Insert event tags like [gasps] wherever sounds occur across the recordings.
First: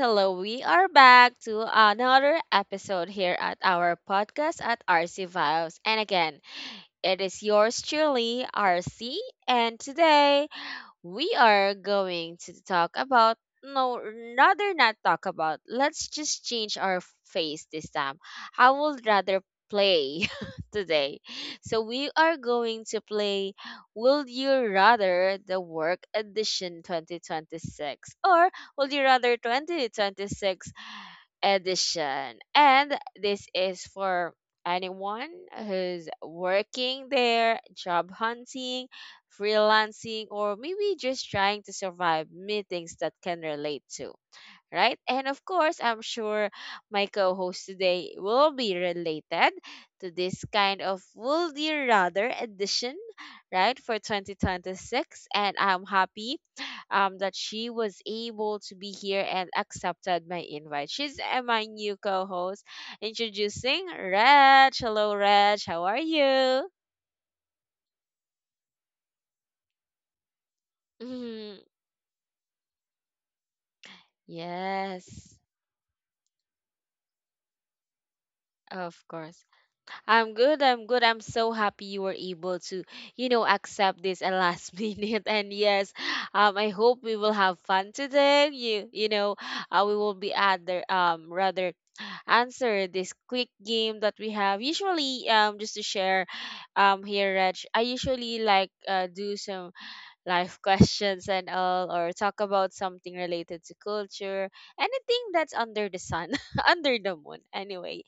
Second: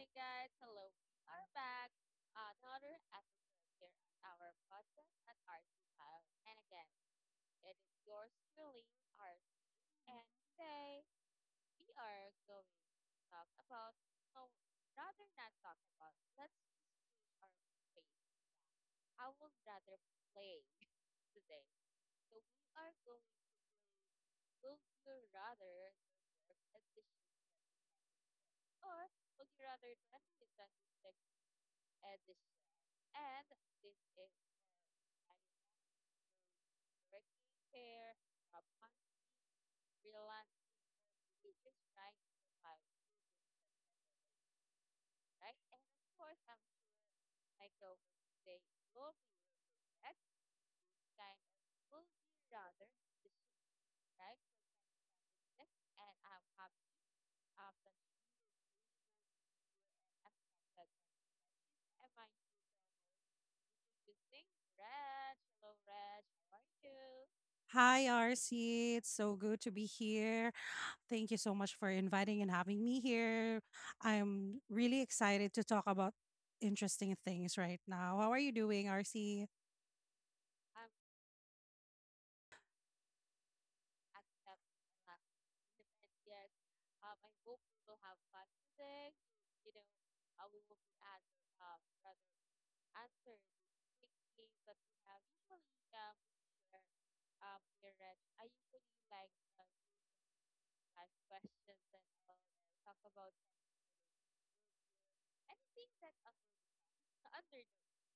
Hello, we are back to another episode here at our podcast at RC Vibes. And again, it is yours truly, RC. And today, we are going to talk about no let's just change our face this time. I would rather play [laughs] today. So we are going to play will you rather the work edition 2026, or will you rather 2026 edition. And this is for anyone who's working there, job hunting, freelancing, or maybe just trying to survive meetings that can relate to, right? And of course, I'm sure my co host today will be related to this kind of Would You Rather edition, right, for 2026. And I'm happy that she was able to be here and accepted my invite. She's my new co host. Introducing Reg. Hello, Reg. How are you? Hi, RC. It's so good to be here. Thank you so Mhm. much for inviting and having me here. I'm really Yes, excited to talk about interesting things right now. How are you doing, of course. RC? I'm good. I'm good. I'm so happy you were able to, you know, accept this at last [laughs] minute. And yes, I hope we will have fun today. We will be rather answer this quick game that we have. Usually, just to share, here, Reg, I usually like do some life questions and all, or talk about something related to culture, anything that's under the sun, [laughs] under the moon. Anyway,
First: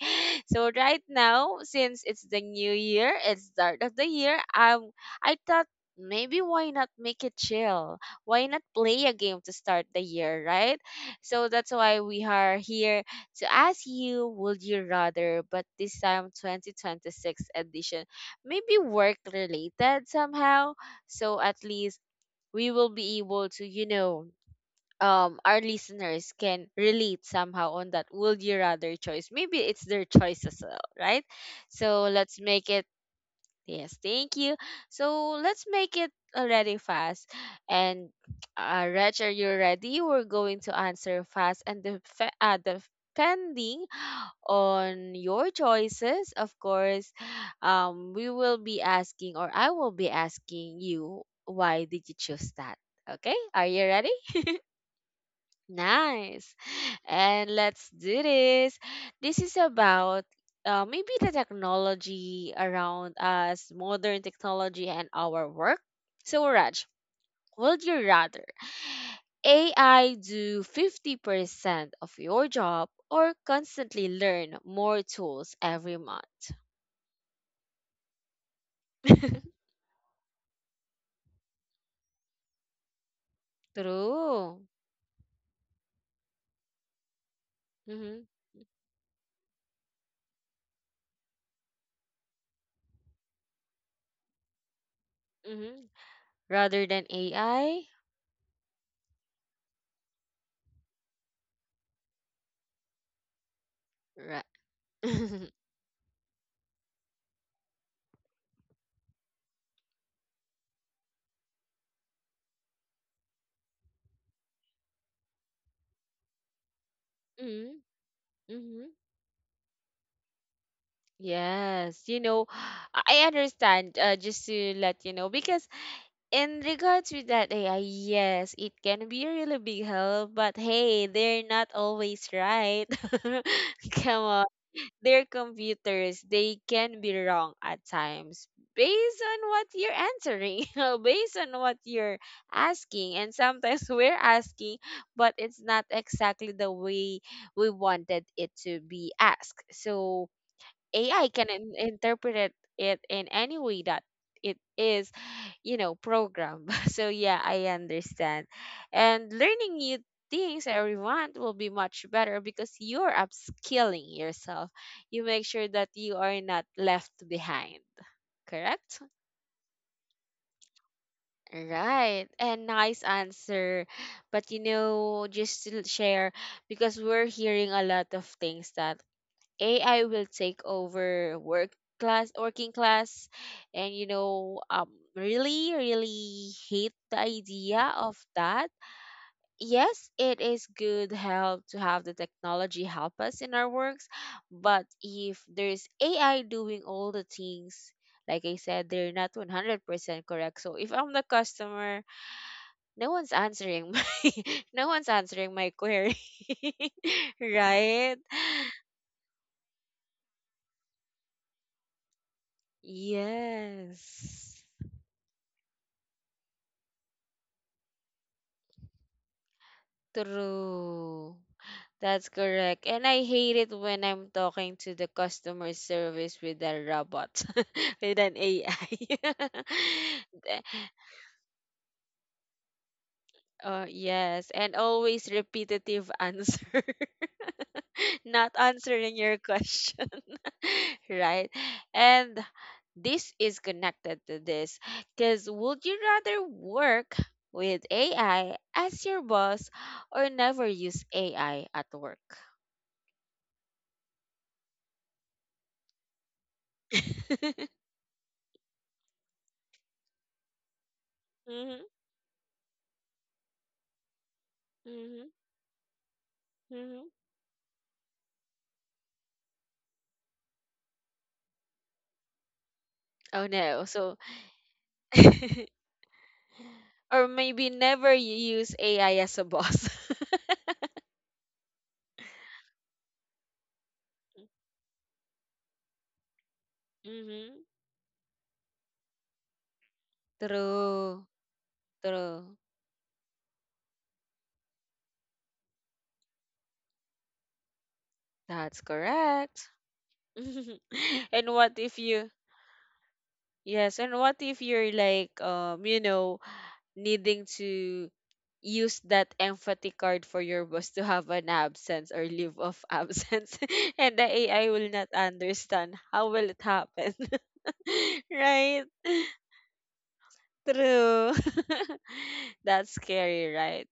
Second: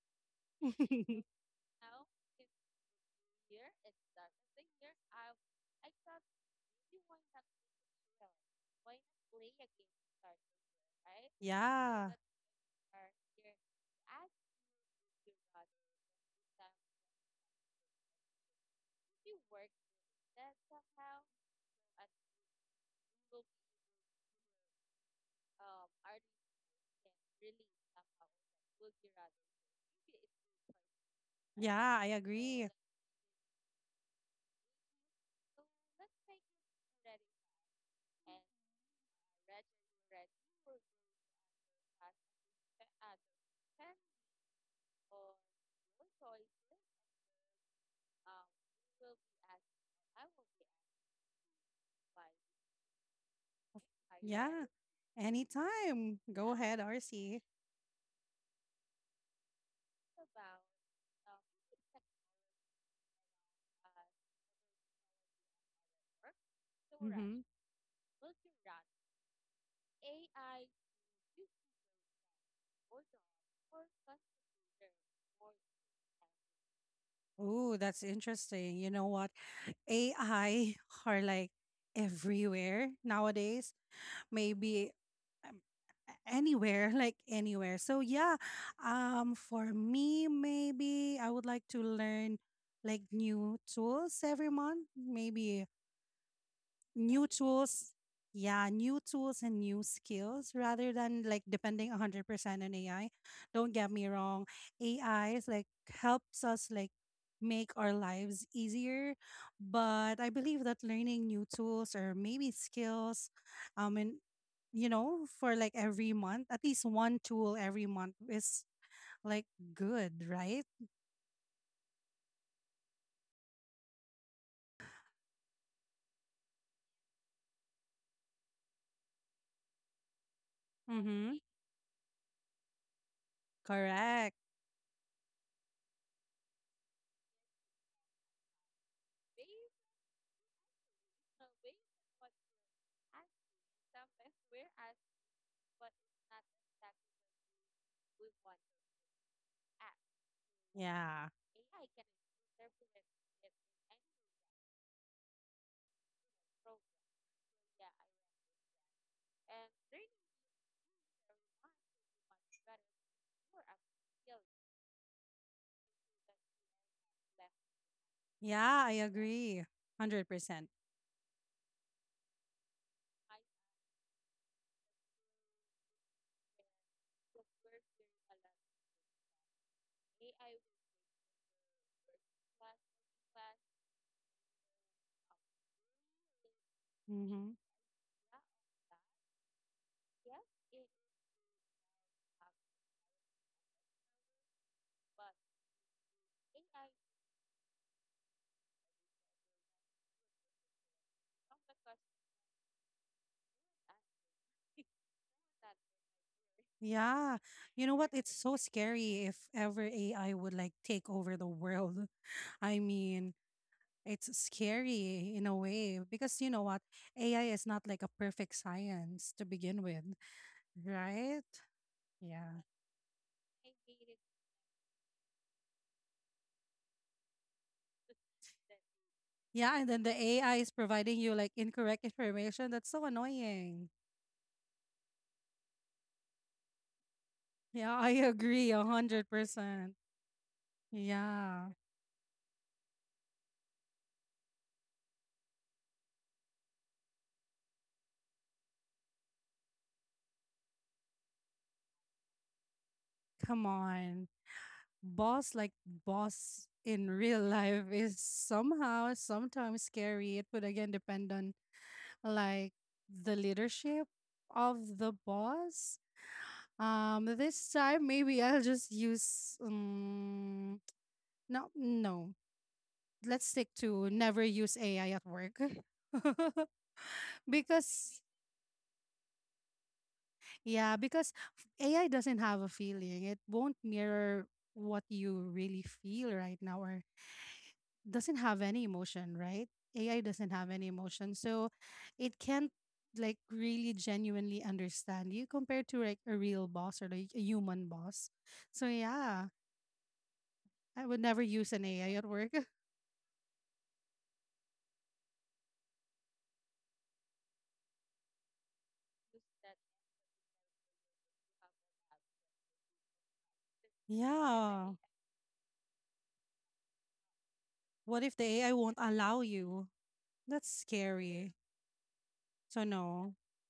so right [laughs] now, since it's the new year, it's start of the year, I thought maybe why not make it chill? Why not play a game to start the year, right? So that's why Yeah. we are here to ask you, would you rather, but this time 2026 edition, maybe work related somehow. So at least we will be able to, you know, our listeners can relate somehow on that would you rather choice. Maybe it's their choice as well, right? Yeah, I So let's agree. make it, yes, thank you. So let's make it already fast. And Reg, are you ready? We're going to answer fast and depending on your choices, of course, we will be asking, or I will be asking you, why did you choose that? Okay, are you ready? [laughs] Yeah. Anytime. Go Nice. ahead, RC. And let's do this. This is about maybe the technology around us, modern technology, and our work. So, Raj, Mm-hmm. would you rather AI do 50% of your job or constantly learn more tools every month? Oh, that's interesting. You know what? [laughs] AI are like everywhere nowadays. True. Maybe um, anywhere [laughs] like anywhere, so Mm-hmm. yeah. For me, maybe I would like to learn like new tools every month, maybe. Mm-hmm. Rather than New AI? tools. Yeah, new tools and new skills rather than like depending 100% on AI. Don't get me Right. wrong, [laughs] AI mm-hmm. is like helps us like make our lives easier, but I believe that learning new tools or maybe skills, and for like every month, at least one tool every month is Mm-hmm. like good, right? Yes, you know, [sighs] I understand. Just to let you know, because in regards with that AI, yes, it can be a really big help. But hey, Mm-hmm. they're not always right. [laughs] Come Correct. on, they're computers. They can be wrong at times based on what you're answering, [laughs] based on what you're asking, and sometimes [laughs] we're asking, but it's not exactly the way we wanted it to be asked. So AI can interpret it in any way that it is, you know, programmed. [laughs] So yeah, I understand. And learning new things every month will be much better because you're upskilling yourself. You make sure that you are not left behind. Yeah, Correct? I agree 100% percent. Right. And nice answer. But you know, just to share because we're hearing a lot of things that AI will take over working class, and you know, really, really hate the Mm-hmm. idea of that. Yes, it is good help to have the technology help us in our works, but if there's AI doing all the things, like I said, they're not 100% correct. So if I'm the customer, no one's answering my [laughs] no one's answering my query, [laughs] Yeah. You know right? what? It's so scary if ever AI would like take over the world. [laughs] I mean, it's Yes. scary in a way because you know what? AI is not like a perfect science to begin with, True. right? That's Yeah. correct. And I hate it when I'm talking to the customer service with a robot, [laughs] with an AI. [laughs] Yeah, and then the The- AI is providing you like incorrect information. That's so annoying. yes. And always repetitive answer, Yeah, I [laughs] not agree a answering your hundred percent. question. [laughs] right? Yeah. And this is connected to this because would you rather work with AI as your boss or never use AI at work? Come on. Boss like boss in real [laughs] life is somehow sometimes scary. It would again depend on hmm like the leadership of the hmm boss. hmm This time, maybe I'll just use no, no, Oh let's stick no. So, to never use AI at work. [laughs] [laughs] or maybe never because you use AI as a boss. yeah because AI doesn't have a feeling. It won't mirror [laughs] what you really feel right now, or hmm doesn't have any emotion, right? AI doesn't have any True. emotion. So it True. can't like really genuinely understand you compared to like a real boss or like a human boss. That's So yeah, correct. [laughs] I would and never what use if an you AI at work. Yes, and what if you're like you know, needing to use that empathy card for your boss to have an absence or leave of absence [laughs] and the [laughs] AI will not Yeah. understand how will it happen? [laughs] What if the right? AI won't allow you? That's True. scary. [laughs] That's So scary, no. right?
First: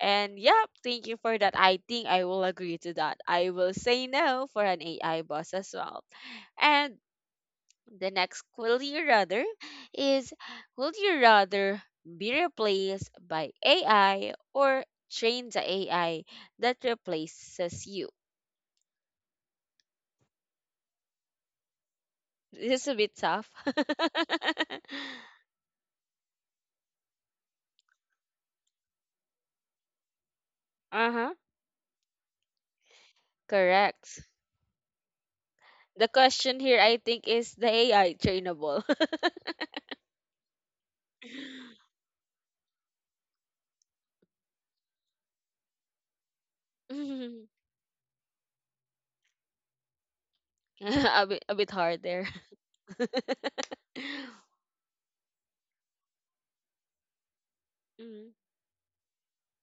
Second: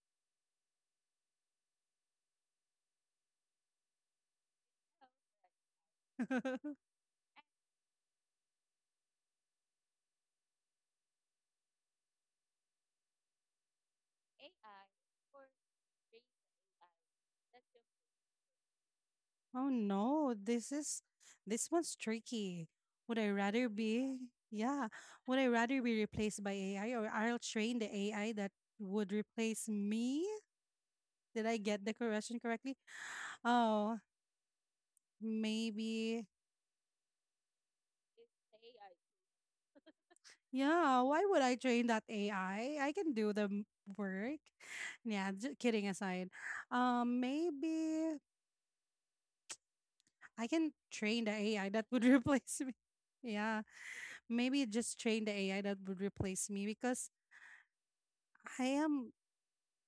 And yep, thank you for that. I think I will agree to that. I will say no for an AI boss as well. [laughs] And the next will you rather is would you rather be replaced by AI or train the AI that replaces you? Oh no, this one's [laughs] tricky. This is a bit Would I tough. rather [laughs] be yeah, would I rather be replaced by AI or I'll train the AI that would replace me? uh huh. Did I get the correction correctly? Oh, Correct. The maybe. question here, I think, is the AI trainable? [laughs] Yeah, why would I train that AI? I can do the work. Yeah, just kidding aside. Mhm. Maybe I can [laughs] train the AI a that bit would [laughs] hard there. replace me. [laughs] Yeah, maybe just train the AI that would replace me because Mm, I am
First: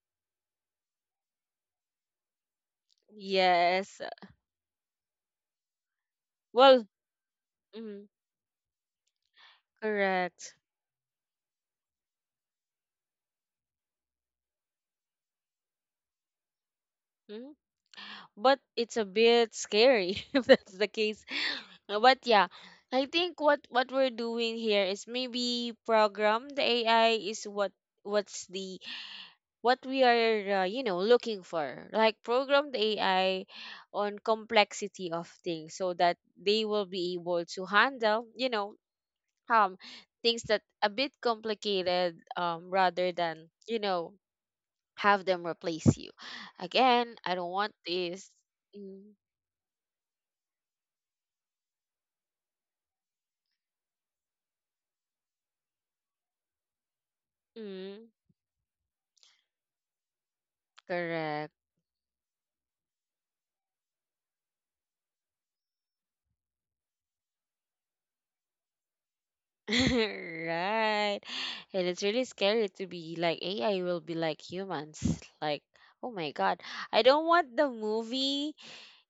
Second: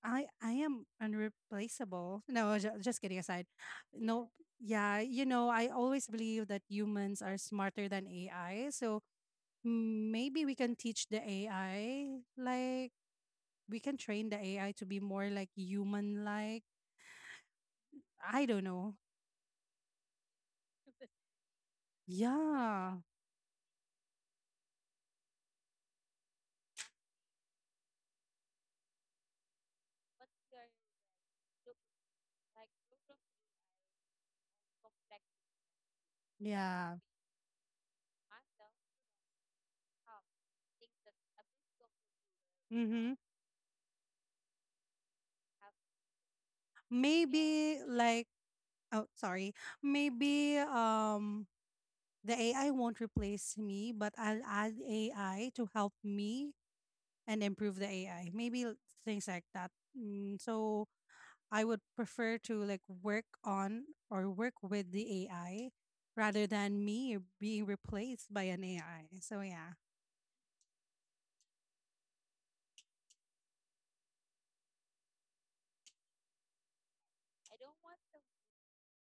I am unreplaceable. No, just kidding aside. yes. No, yeah, I always believe that Well, humans are smarter mm, than AI. So correct. maybe we can teach the AI like we can train the AI to be more like human like. Mm-hmm. But I don't it's a know. bit scary [laughs] if that's the case. But yeah, I Yeah. think what we're doing here is maybe program the AI is what what's the what we are you know, looking for, like program the AI on complexity of things so that they will Yeah. be able to handle, you know, um things that a bit complicated, rather Mhm. than, you know, have them replace you. Again, I don't want Maybe this. like Mm. Oh, sorry. Maybe the AI won't replace me, but I'll add AI to help me and improve the Mm, AI. Maybe things like that. Mm, so correct. I would prefer to like work on or work with the AI rather than me being replaced by an AI. So yeah. [laughs] Right. And it's really scary to be like AI will be like humans. Like, oh my God. I don't want the movie.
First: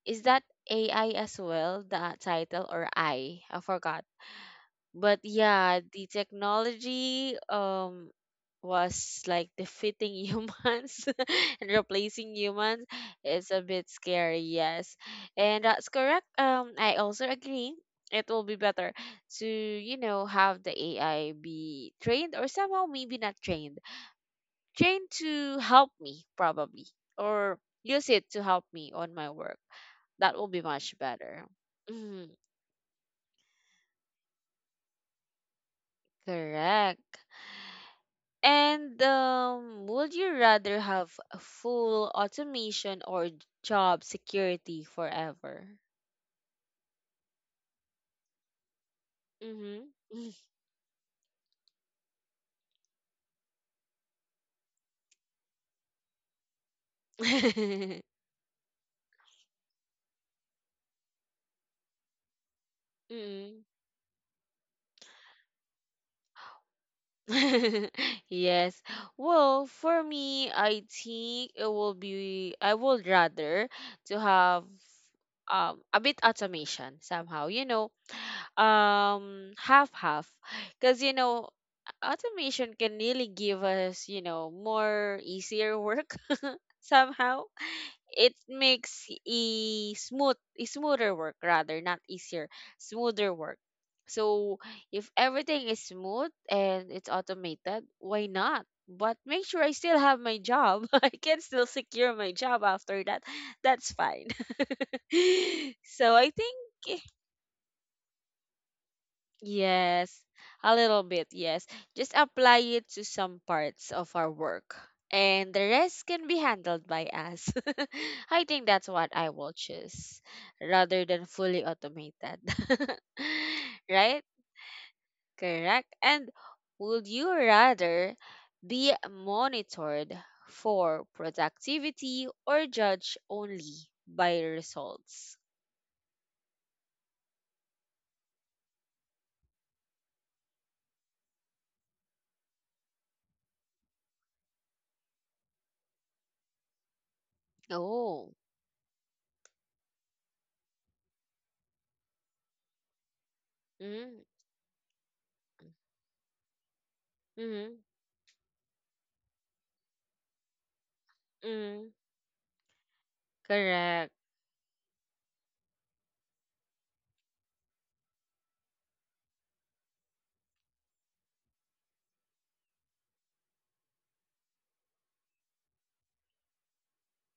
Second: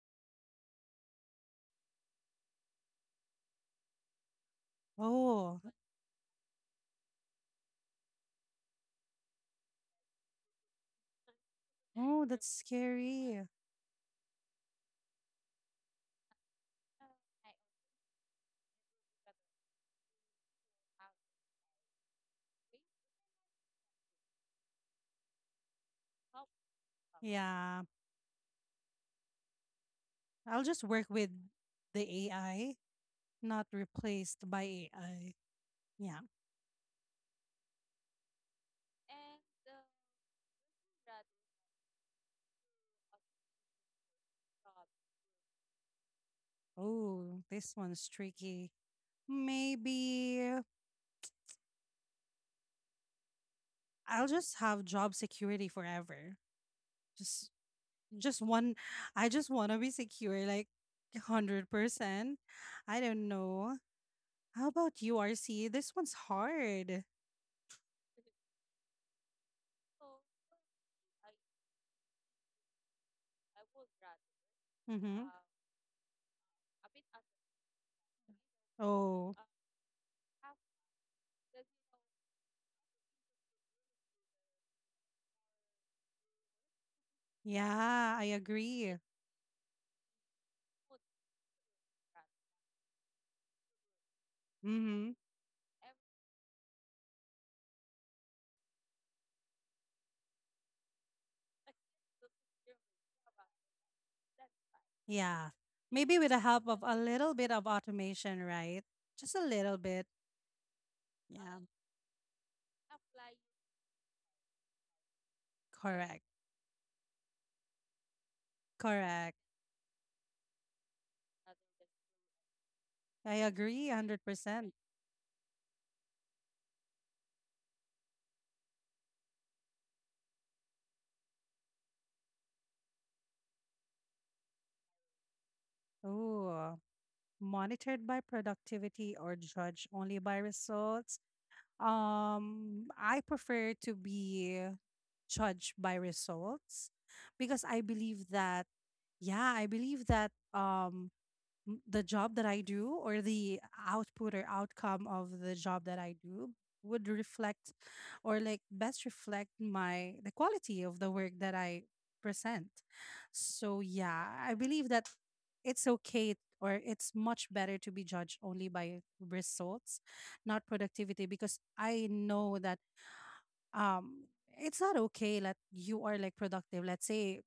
Is that AI as well, the title or I? I forgot. But Oh, yeah, the technology, was like defeating humans [laughs] and oh, replacing that's humans scary. is a bit scary, yes. And that's correct. I also agree it will be better to, you know, have the AI be trained, or somehow maybe not trained trained to help me probably, or Yeah. use it to help me on my work. That will be I'll just much work with better. the Mhm, AI, not replaced by AI. Yeah. correct. And would you rather have a full automation or job security forever? Oh, this one's tricky. Mm-hmm. Maybe I'll just have job security forever. Just [laughs] just one I just want to be secure like 100%. I don't mm know. How about you, RC? This one's hard. [laughs] yes. Well, for me, I think it will be I would rather to have Mhm. A bit automation somehow. You know, Oh. Half half, because you know automation can really give us, you know, more easier work [laughs] somehow. Yeah, I It agree. makes a smoother work, rather not easier, smoother work. So Mhm. if everything is smooth and it's automated, why not, but make sure I still have my job. [laughs] I can still secure my job after that. That's fine. Yeah. [laughs] Maybe with So the I help of a think little bit of automation, right? Just a little bit. Yes, a little bit, Yeah. yes. Just apply it to some parts of our work, and the Correct. rest can be handled by us. [laughs] I think that's what Correct. I will choose rather than fully automated. [laughs] I agree Right? 100%. Correct. And would you rather be monitored for productivity or judged only by results? Oh. Monitored by productivity or judged only by results? I prefer to be judged by results because I believe Oh, that, yeah, I believe that the job that I do, or the mm-hmm, output or outcome of the job that I do, would reflect mm-hmm, or like best reflect my the quality of the work that I mm, present. So correct. yeah, I believe that it's okay or it's much better to be judged only by results, not productivity, because I know that um it's not okay that you are like productive. Let's say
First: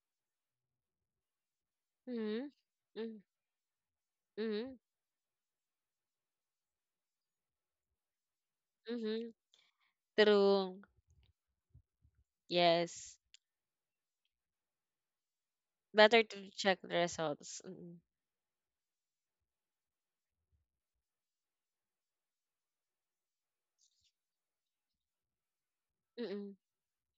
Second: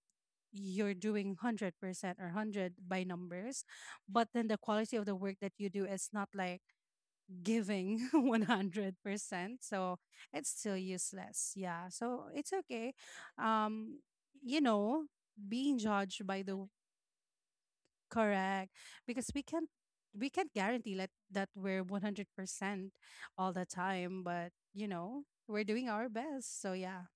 you're doing 100% or Mhm. 100 by Mm, numbers, but then the mhm, quality of the work that you do is not like giving [laughs] mhm. 100%, so it's still True. useless. Yeah, so it's okay, Yes. um you know being Better judged by to the check the results. Mm, correct, because we can't guarantee that we're 100% all the time, but we're doing our Mm-mm. best, so yeah.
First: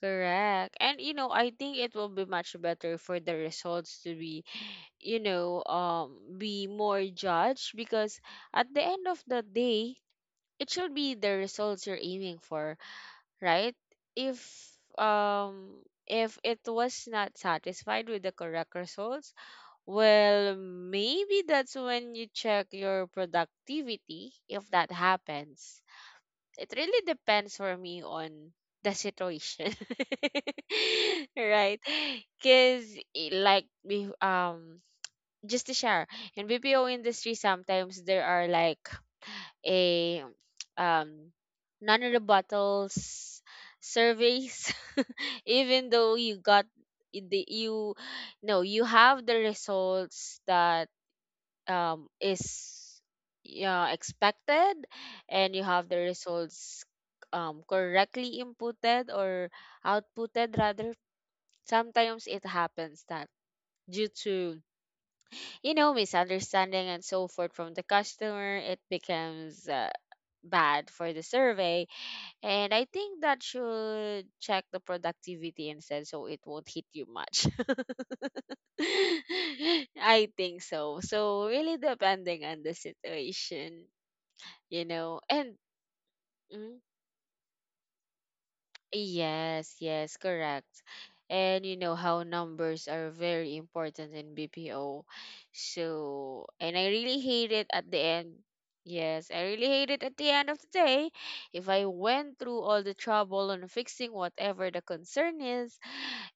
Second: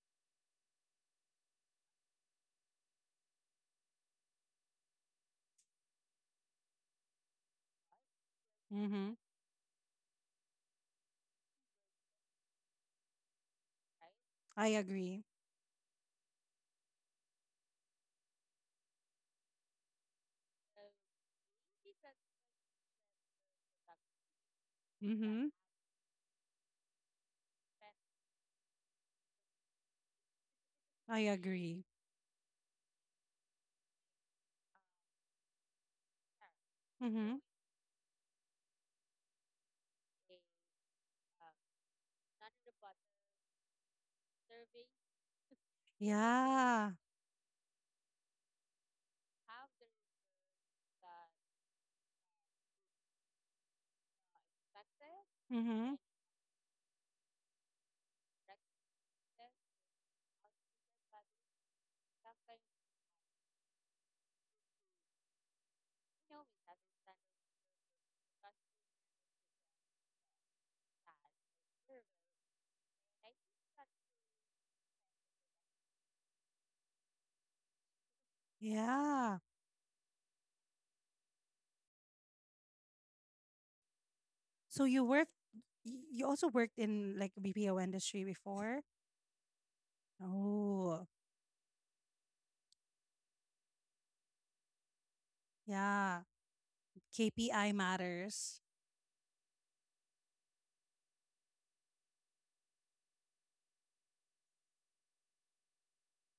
Correct. And you know, I think it will be much better for the results to be, you know, be more judged because at the end Mm-hmm. of the day, it should be the results you're aiming for, right? If I agree. um if it was not satisfied with the correct results, well, maybe that's when you check your productivity if that Mm-hmm. happens. It really depends for me on the situation. I [laughs] right? agree. Cuz like be- um just to share, in BPO industry Mm-hmm. sometimes there are like a um none of the bottles surveys [laughs] even though you got Yeah. eh, the you no you have the results that is yeah, expected. And you have Mm-hmm. the results correctly inputted or outputted rather. Sometimes it happens that due to, you know, misunderstanding and so forth from the customer, it becomes bad for the survey. And I think that should check the productivity instead so it won't hit you much. Yeah. [laughs] I think so. So really depending on the situation, you So know. And you also worked mm, in like BPO industry before? yes, yes, correct. Oh, And you know how numbers are very important in BPO. yeah. So, and I really hate it KPI at the end. matters. Yes, I really hate it at the end of the day. If I went through all the trouble on fixing whatever the concern is,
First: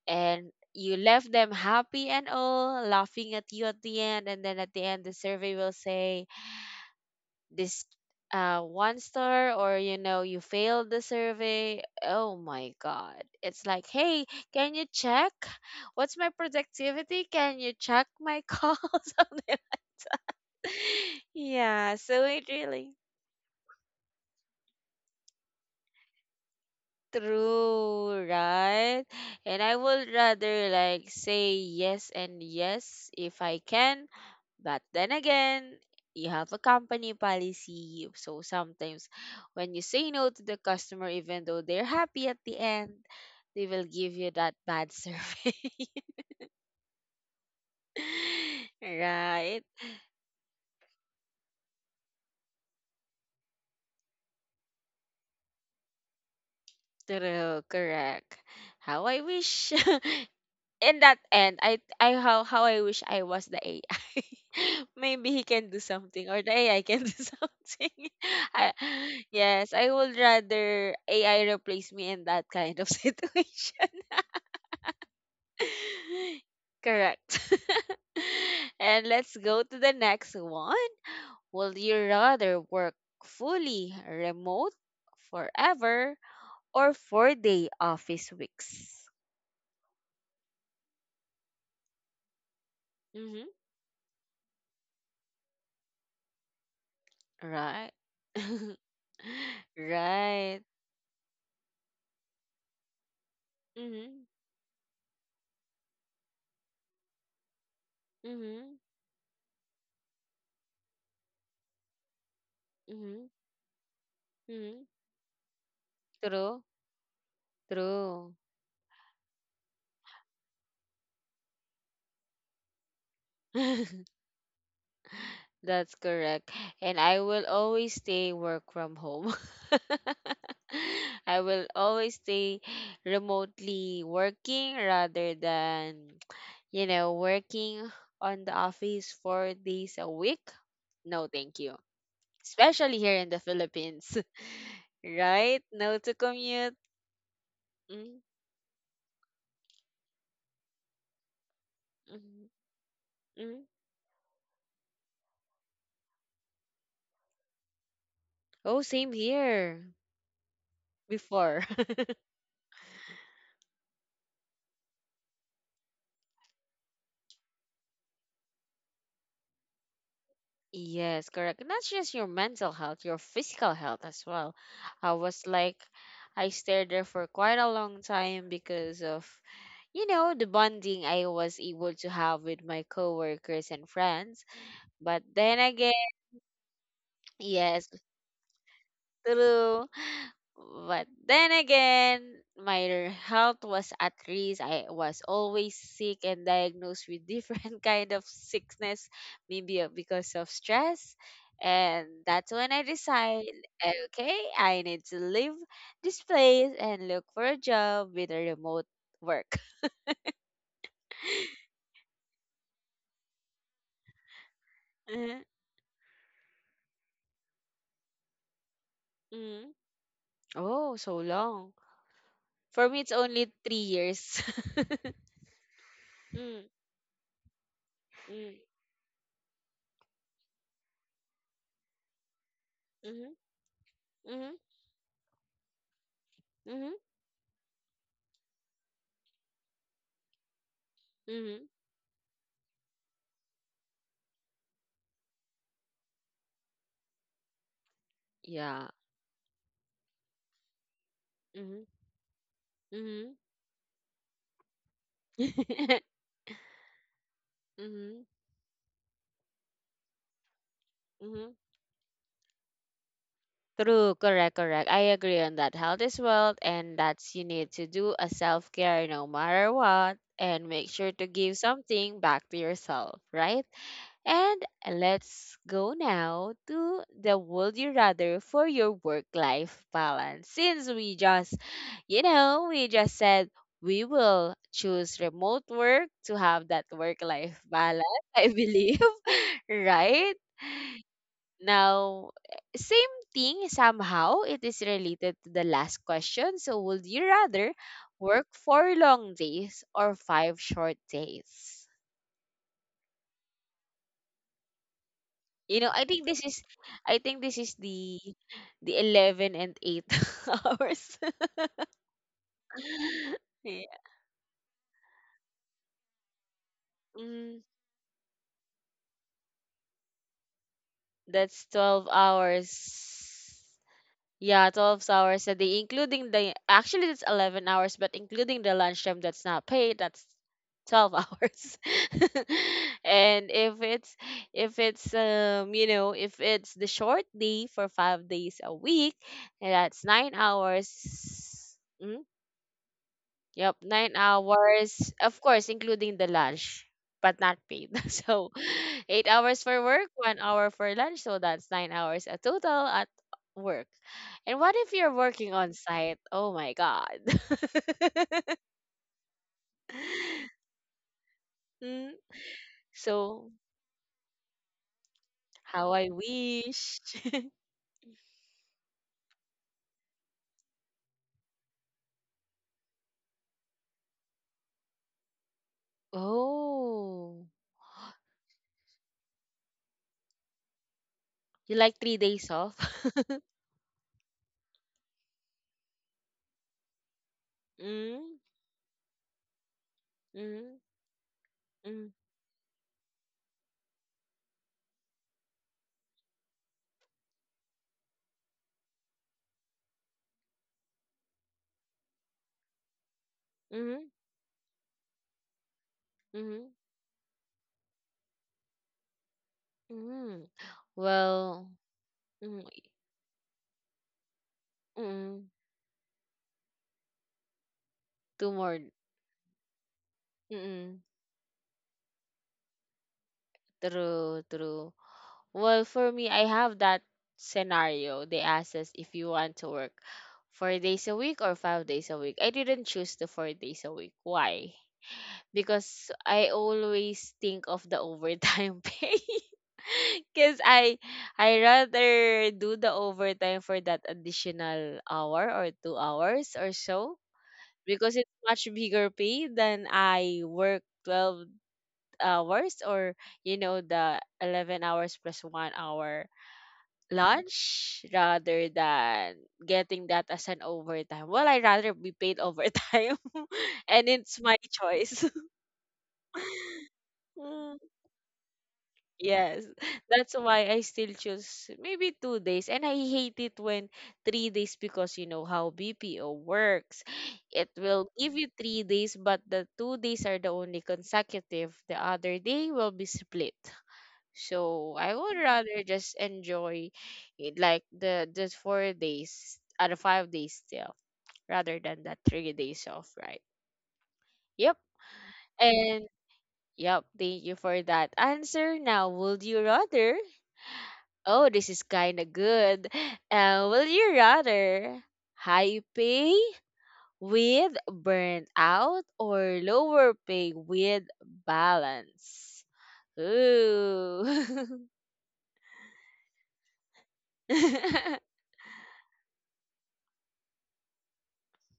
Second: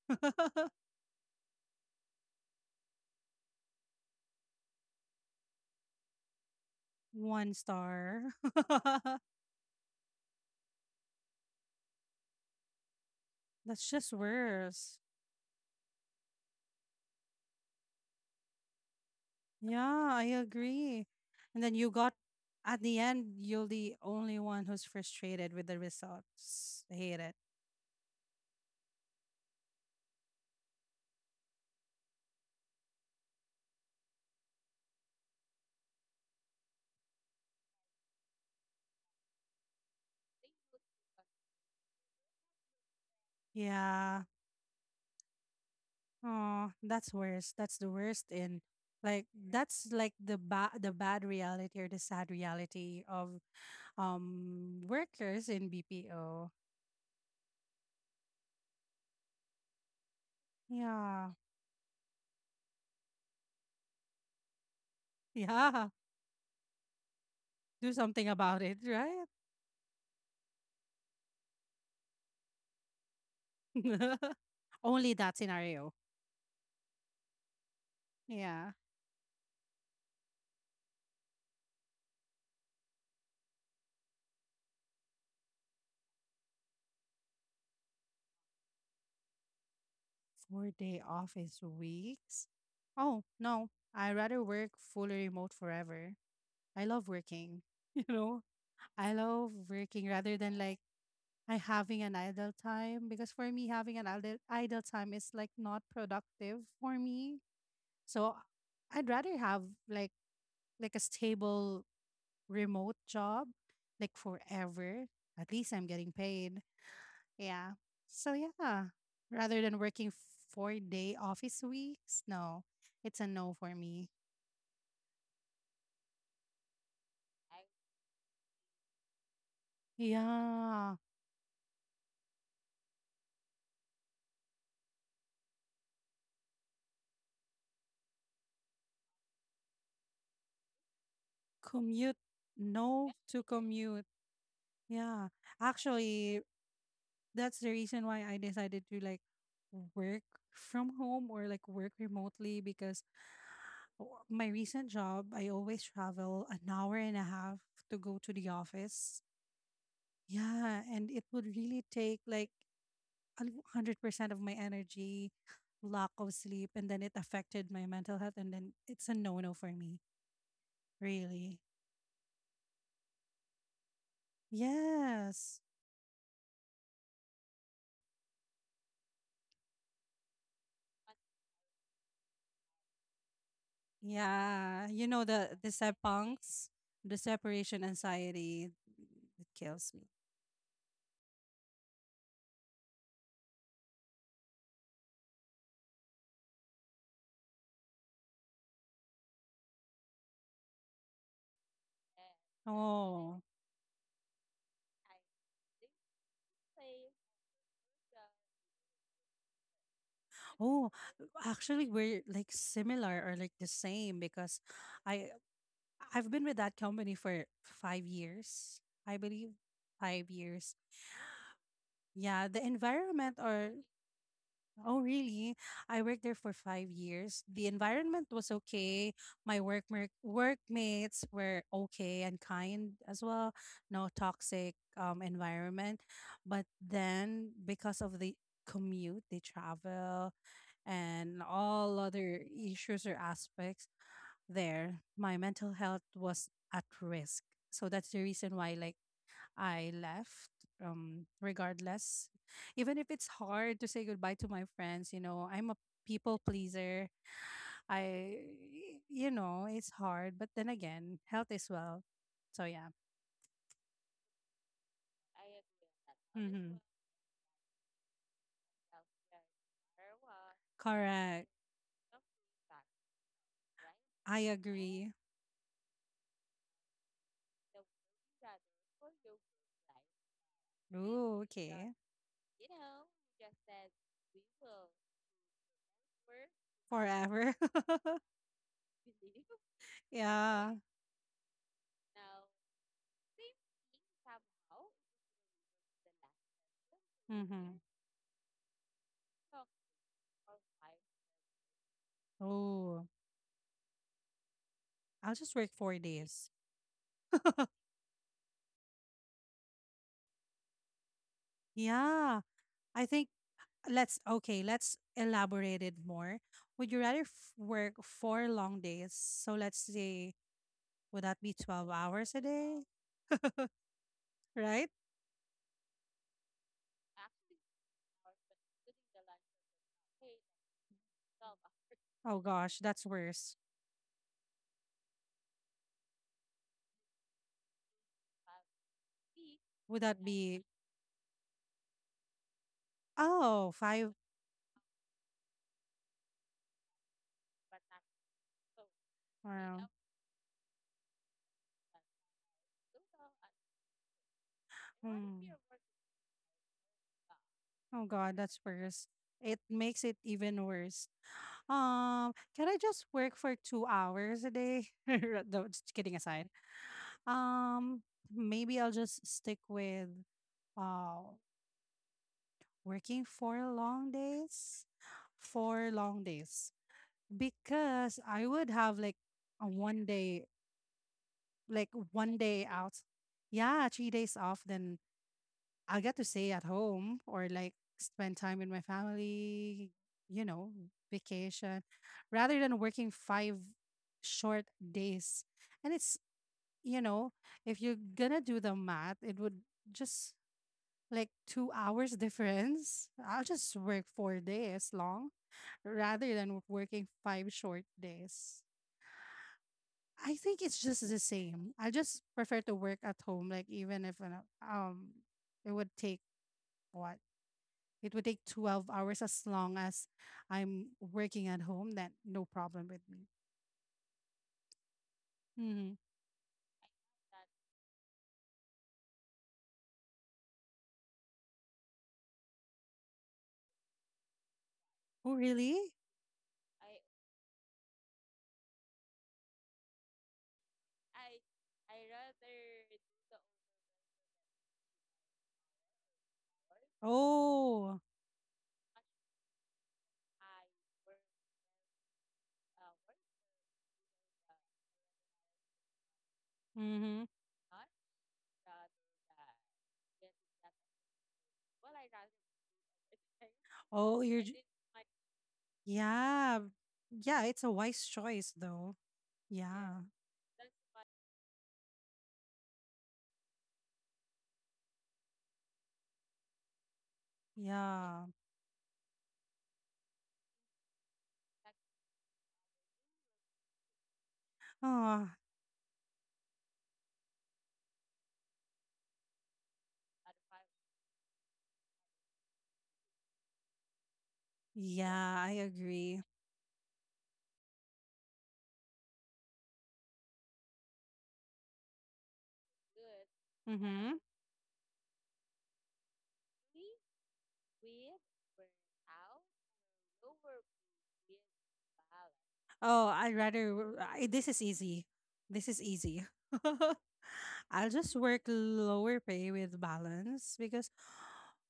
and [laughs] you left them happy and all, laughing at you at the end, and then at the end, the survey will say, One this star. One [laughs] star, or you know, you failed the survey. Oh my God, it's like, That's just hey, can you worse. check what's my productivity, can you check my call, [laughs] Yeah, I agree. And then you yeah, got so it At really the end, you're the only one who's frustrated with the results. I hate it. true right and I would rather like say yes and yes if I can. But then again, you have a company policy. So sometimes when you say no to the customer, even though they're happy at the end, they will give you Yeah. that bad survey. Oh, that's worse. That's the worst in like [laughs] right? That's like the bad reality or the sad reality of workers in BPO. True, correct. How I wish [laughs] in that Yeah. [laughs] end, I how I wish I was the AI. [laughs] Maybe he can do Yeah. something, or the AI can do [laughs] something. Do something about I, it, right? yes, I would rather AI replace me in that kind of [laughs] situation. [laughs] Only that scenario. [laughs] Correct. Yeah. [laughs] And let's go to the next one. Will you rather work fully remote forever or 4-day office weeks? 4-day office weeks. Oh, no. I rather work fully remote forever. I love working. [laughs] Right. You know, [laughs] I love working rather Right. than like I having an idle time, because for me, having an Mm-hmm. idle time is like not productive for me. So Mm-hmm. I'd rather have like like a stable remote Mm-hmm. job like Mm-hmm. forever. At least I'm getting True. paid. Yeah. True. So yeah, rather than working 4-day office weeks, no. It's a no for me. [laughs] That's correct. And I will always stay work from home. [laughs] Yeah. I will always stay remotely working rather than, working on the office 4 days a week. No, thank you. Commute Especially No here in the to commute. Philippines, [laughs] Yeah. right? No to Actually, commute. that's the reason why I decided to like work from home or like work Mm-hmm. remotely because Mm. My recent job, I always travel an hour and a half to go to the Oh, same office. here. Yeah, and it would Before. really [laughs] take like a 100% of my energy, lack of sleep, and then it affected my mental health. And then it's a no no for me, Yes, correct. really. Not just your mental health, your physical health as well. I was Yes. like, I stayed there for quite a long time because of, the bonding I was able to have with my coworkers and friends. Yeah, you But know then the again, sepangs, the separation yes, anxiety, it true. kills me. But then again, my health was at risk. I was always sick and diagnosed with different [laughs] kind of sickness, maybe because of stress. And that's when I decide, Oh, okay, I need to leave this place and look for a job with a remote work. [laughs] oh, actually, we're like similar or like the same because I Mhm. I've been with that company for 5 years, I believe, Mm. 5 years. Oh, so long. Yeah, the For me, it's environment only three or years. [laughs] Oh, really? I worked there for Mm. 5 years. The environment Mm. was okay. My workmates were okay and kind as Hmm. well. No Hmm. toxic environment. But Hmm. then because of the commute, the travel, and Hmm. all other issues or aspects there, my mental health was at risk. So that's the reason why Yeah. like I left, regardless. Even if it's Mhm. hard to say goodbye to my friends, I'm a Mhm. people pleaser. I, it's hard, but then again, health Mhm. [laughs] is well. So yeah. True, correct, correct. I agree on that. Health is wealth, Mm-hmm. and that's you need to do a self care no matter what, and make sure to Correct. give something back to yourself, right? I And agree. let's go now to the would you rather for your work life balance. Since we Ooh, just, okay. you know, we just said we will choose remote work to have that work life Forever. balance, [laughs] I believe, [laughs] right? Yeah. Forever. Now, same thing somehow. It is related to the last question. So, would you rather Mm-hmm. work four long days or five short days? Oh, I'll just work You know, I four think this days. is, I think this [laughs] is the 11 and eight [laughs] hours. Yeah. I think [laughs] Yeah. let's okay, Let's elaborate it more. Would you rather mm, work four long days? So let's say, would that be that's 12 twelve hours a day, hours. Yeah, right? 12 hours a day, including the actually it's 11 hours, but including the lunchtime that's not paid, that's 12 hours. Oh [laughs] gosh, that's And worse. If it's you know, if it's the short day for 5 days a week, that's Would that 9 be, hours. Hmm? Yep, oh, nine five? hours, of course, including the lunch, but not paid. [laughs] So, 8 hours for Wow. work, 1 hour for lunch. So, that's 9 hours a total at work. And what if you're Hmm. working on site? Oh my God. Oh god, [laughs] that's worse. It makes it even worse. Mm, Can I just work So, for 2 hours a day? [laughs] No, how just I kidding aside. wish. [laughs] Um, Maybe I'll just stick with. Wow. Working four long days Oh, because I would have like a one day, you like three one days day off? out. [laughs] Yeah, 3 days off. Then I'll get to stay at home or like Mm, spend time with my family, you know, mm, vacation, mm, rather than working five short days. And you know, if you're gonna do the math, it would just like 2 hours [laughs] difference. I'll just work mm, 4 days long rather than mm, working five short days. I mm. think it's just the Well, same. I just mm, prefer to work at home, like even if mm. it would take what it would take Two more. 12 hours as long as I'm Mm-mm. working at home. Then no problem with me. True, true. Well, Hmm. for me, I have that scenario. They asked us if you want to work 4 days a week or 5 days a week. I didn't choose the 4 days a week. Why? Oh really? Because I always think of the overtime [laughs] pay. Because I rather do the overtime for that additional hour or 2 hours or so, Oh. because it's much bigger pay than I work 12 hours, or the 11 hours plus 1 hour Mm-hmm. lunch, rather than getting that as an overtime. Well, I rather be paid overtime [laughs] and Oh, it's you're. j- my choice. [laughs] Yeah, yeah. It's a Mm, wise choice, though. yes, Yeah, that's why I still choose maybe 2 days. And I hate it when 3 days, because you know how BPO works. It will yeah. give you 3 days, but the 2 days are the only consecutive. The other day will be split. So I Oh, would rather just enjoy it like the 4 days out of 5 days still, rather than that 3 days off, right? Yep. yeah. I And agree. yep, thank you for that answer. Now would you rather oh this is kinda good. [laughs] Will you Mm-hmm. rather high pay with burnt out or lower pay with balance? This is Ooh. easy. This is easy. [laughs] I'll just [laughs] work lower pay with balance because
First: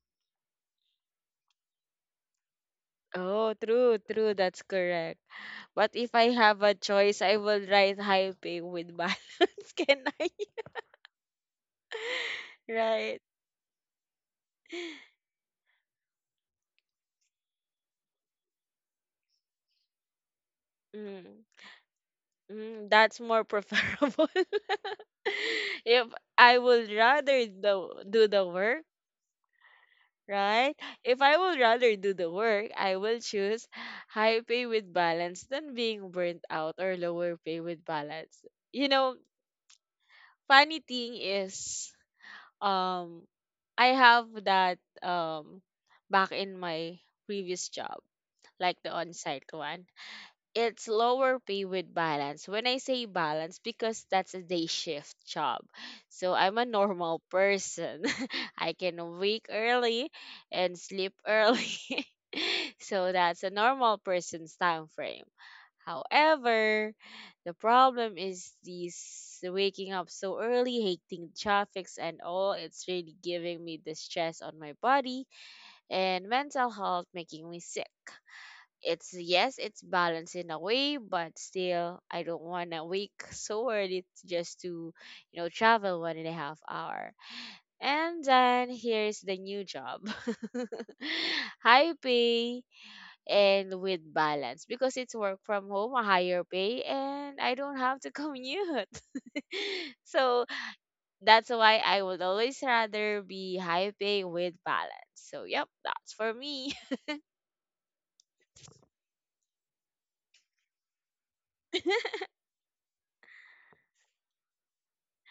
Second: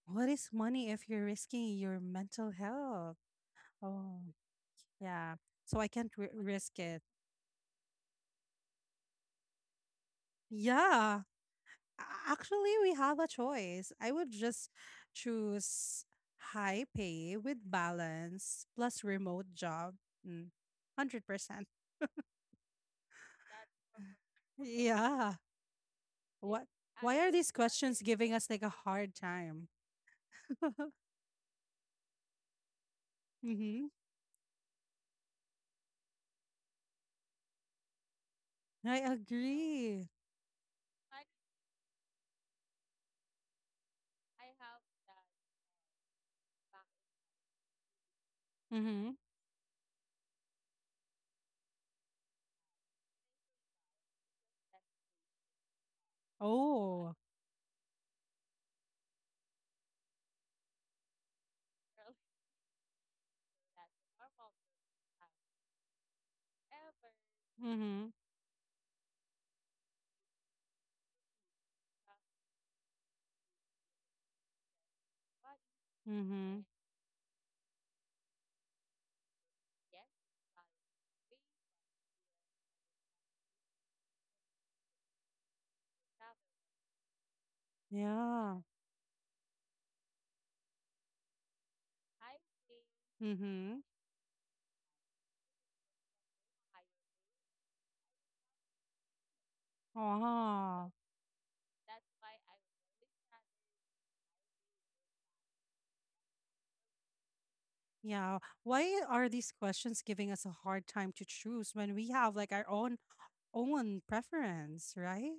what is money if you're risking your mental health? Oh, true, Oh, true. That's correct. yeah. So I But can't if ri I have a risk it. choice, I will write high pay with balance. [laughs] Can I? Yeah. Actually, we have Right. a choice. I would just choose high pay with balance plus remote job. Mm, Mm. 100%. That's more [laughs] preferable. Yeah. [laughs] If I What? would Why are rather these questions do giving us the like a work, hard time? right? [laughs] If I would rather do the work, I will choose Mm-hmm. high pay with balance than being burnt out or lower pay with balance. You I know, agree. funny thing is um I have that, back in my previous job, like the Mm-hmm. on-site one, it's lower pay with balance. When I say balance, because that's a day shift job. So I'm a Oh. normal person. [laughs] I can wake early and sleep early. [laughs] So that's a normal person's time frame. However, the Mm-hmm. problem is these waking up so early, hating traffics and all, it's really giving me the stress on my body and Mm-hmm. mental health, making me sick. It's, yes, it's balanced in a way, but still I don't wanna wake [laughs] so early just to, travel one and a half hour. And Yeah. then here's the new job. [laughs] High pay Mm-hmm. and with balance, because it's work from home, a higher pay, and I don't have to commute. [laughs] So Ah. that's why I would always rather be high pay with balance. So yep, that's for me. Yeah. Why are these questions giving us a hard time to choose when we have like our own preference, right?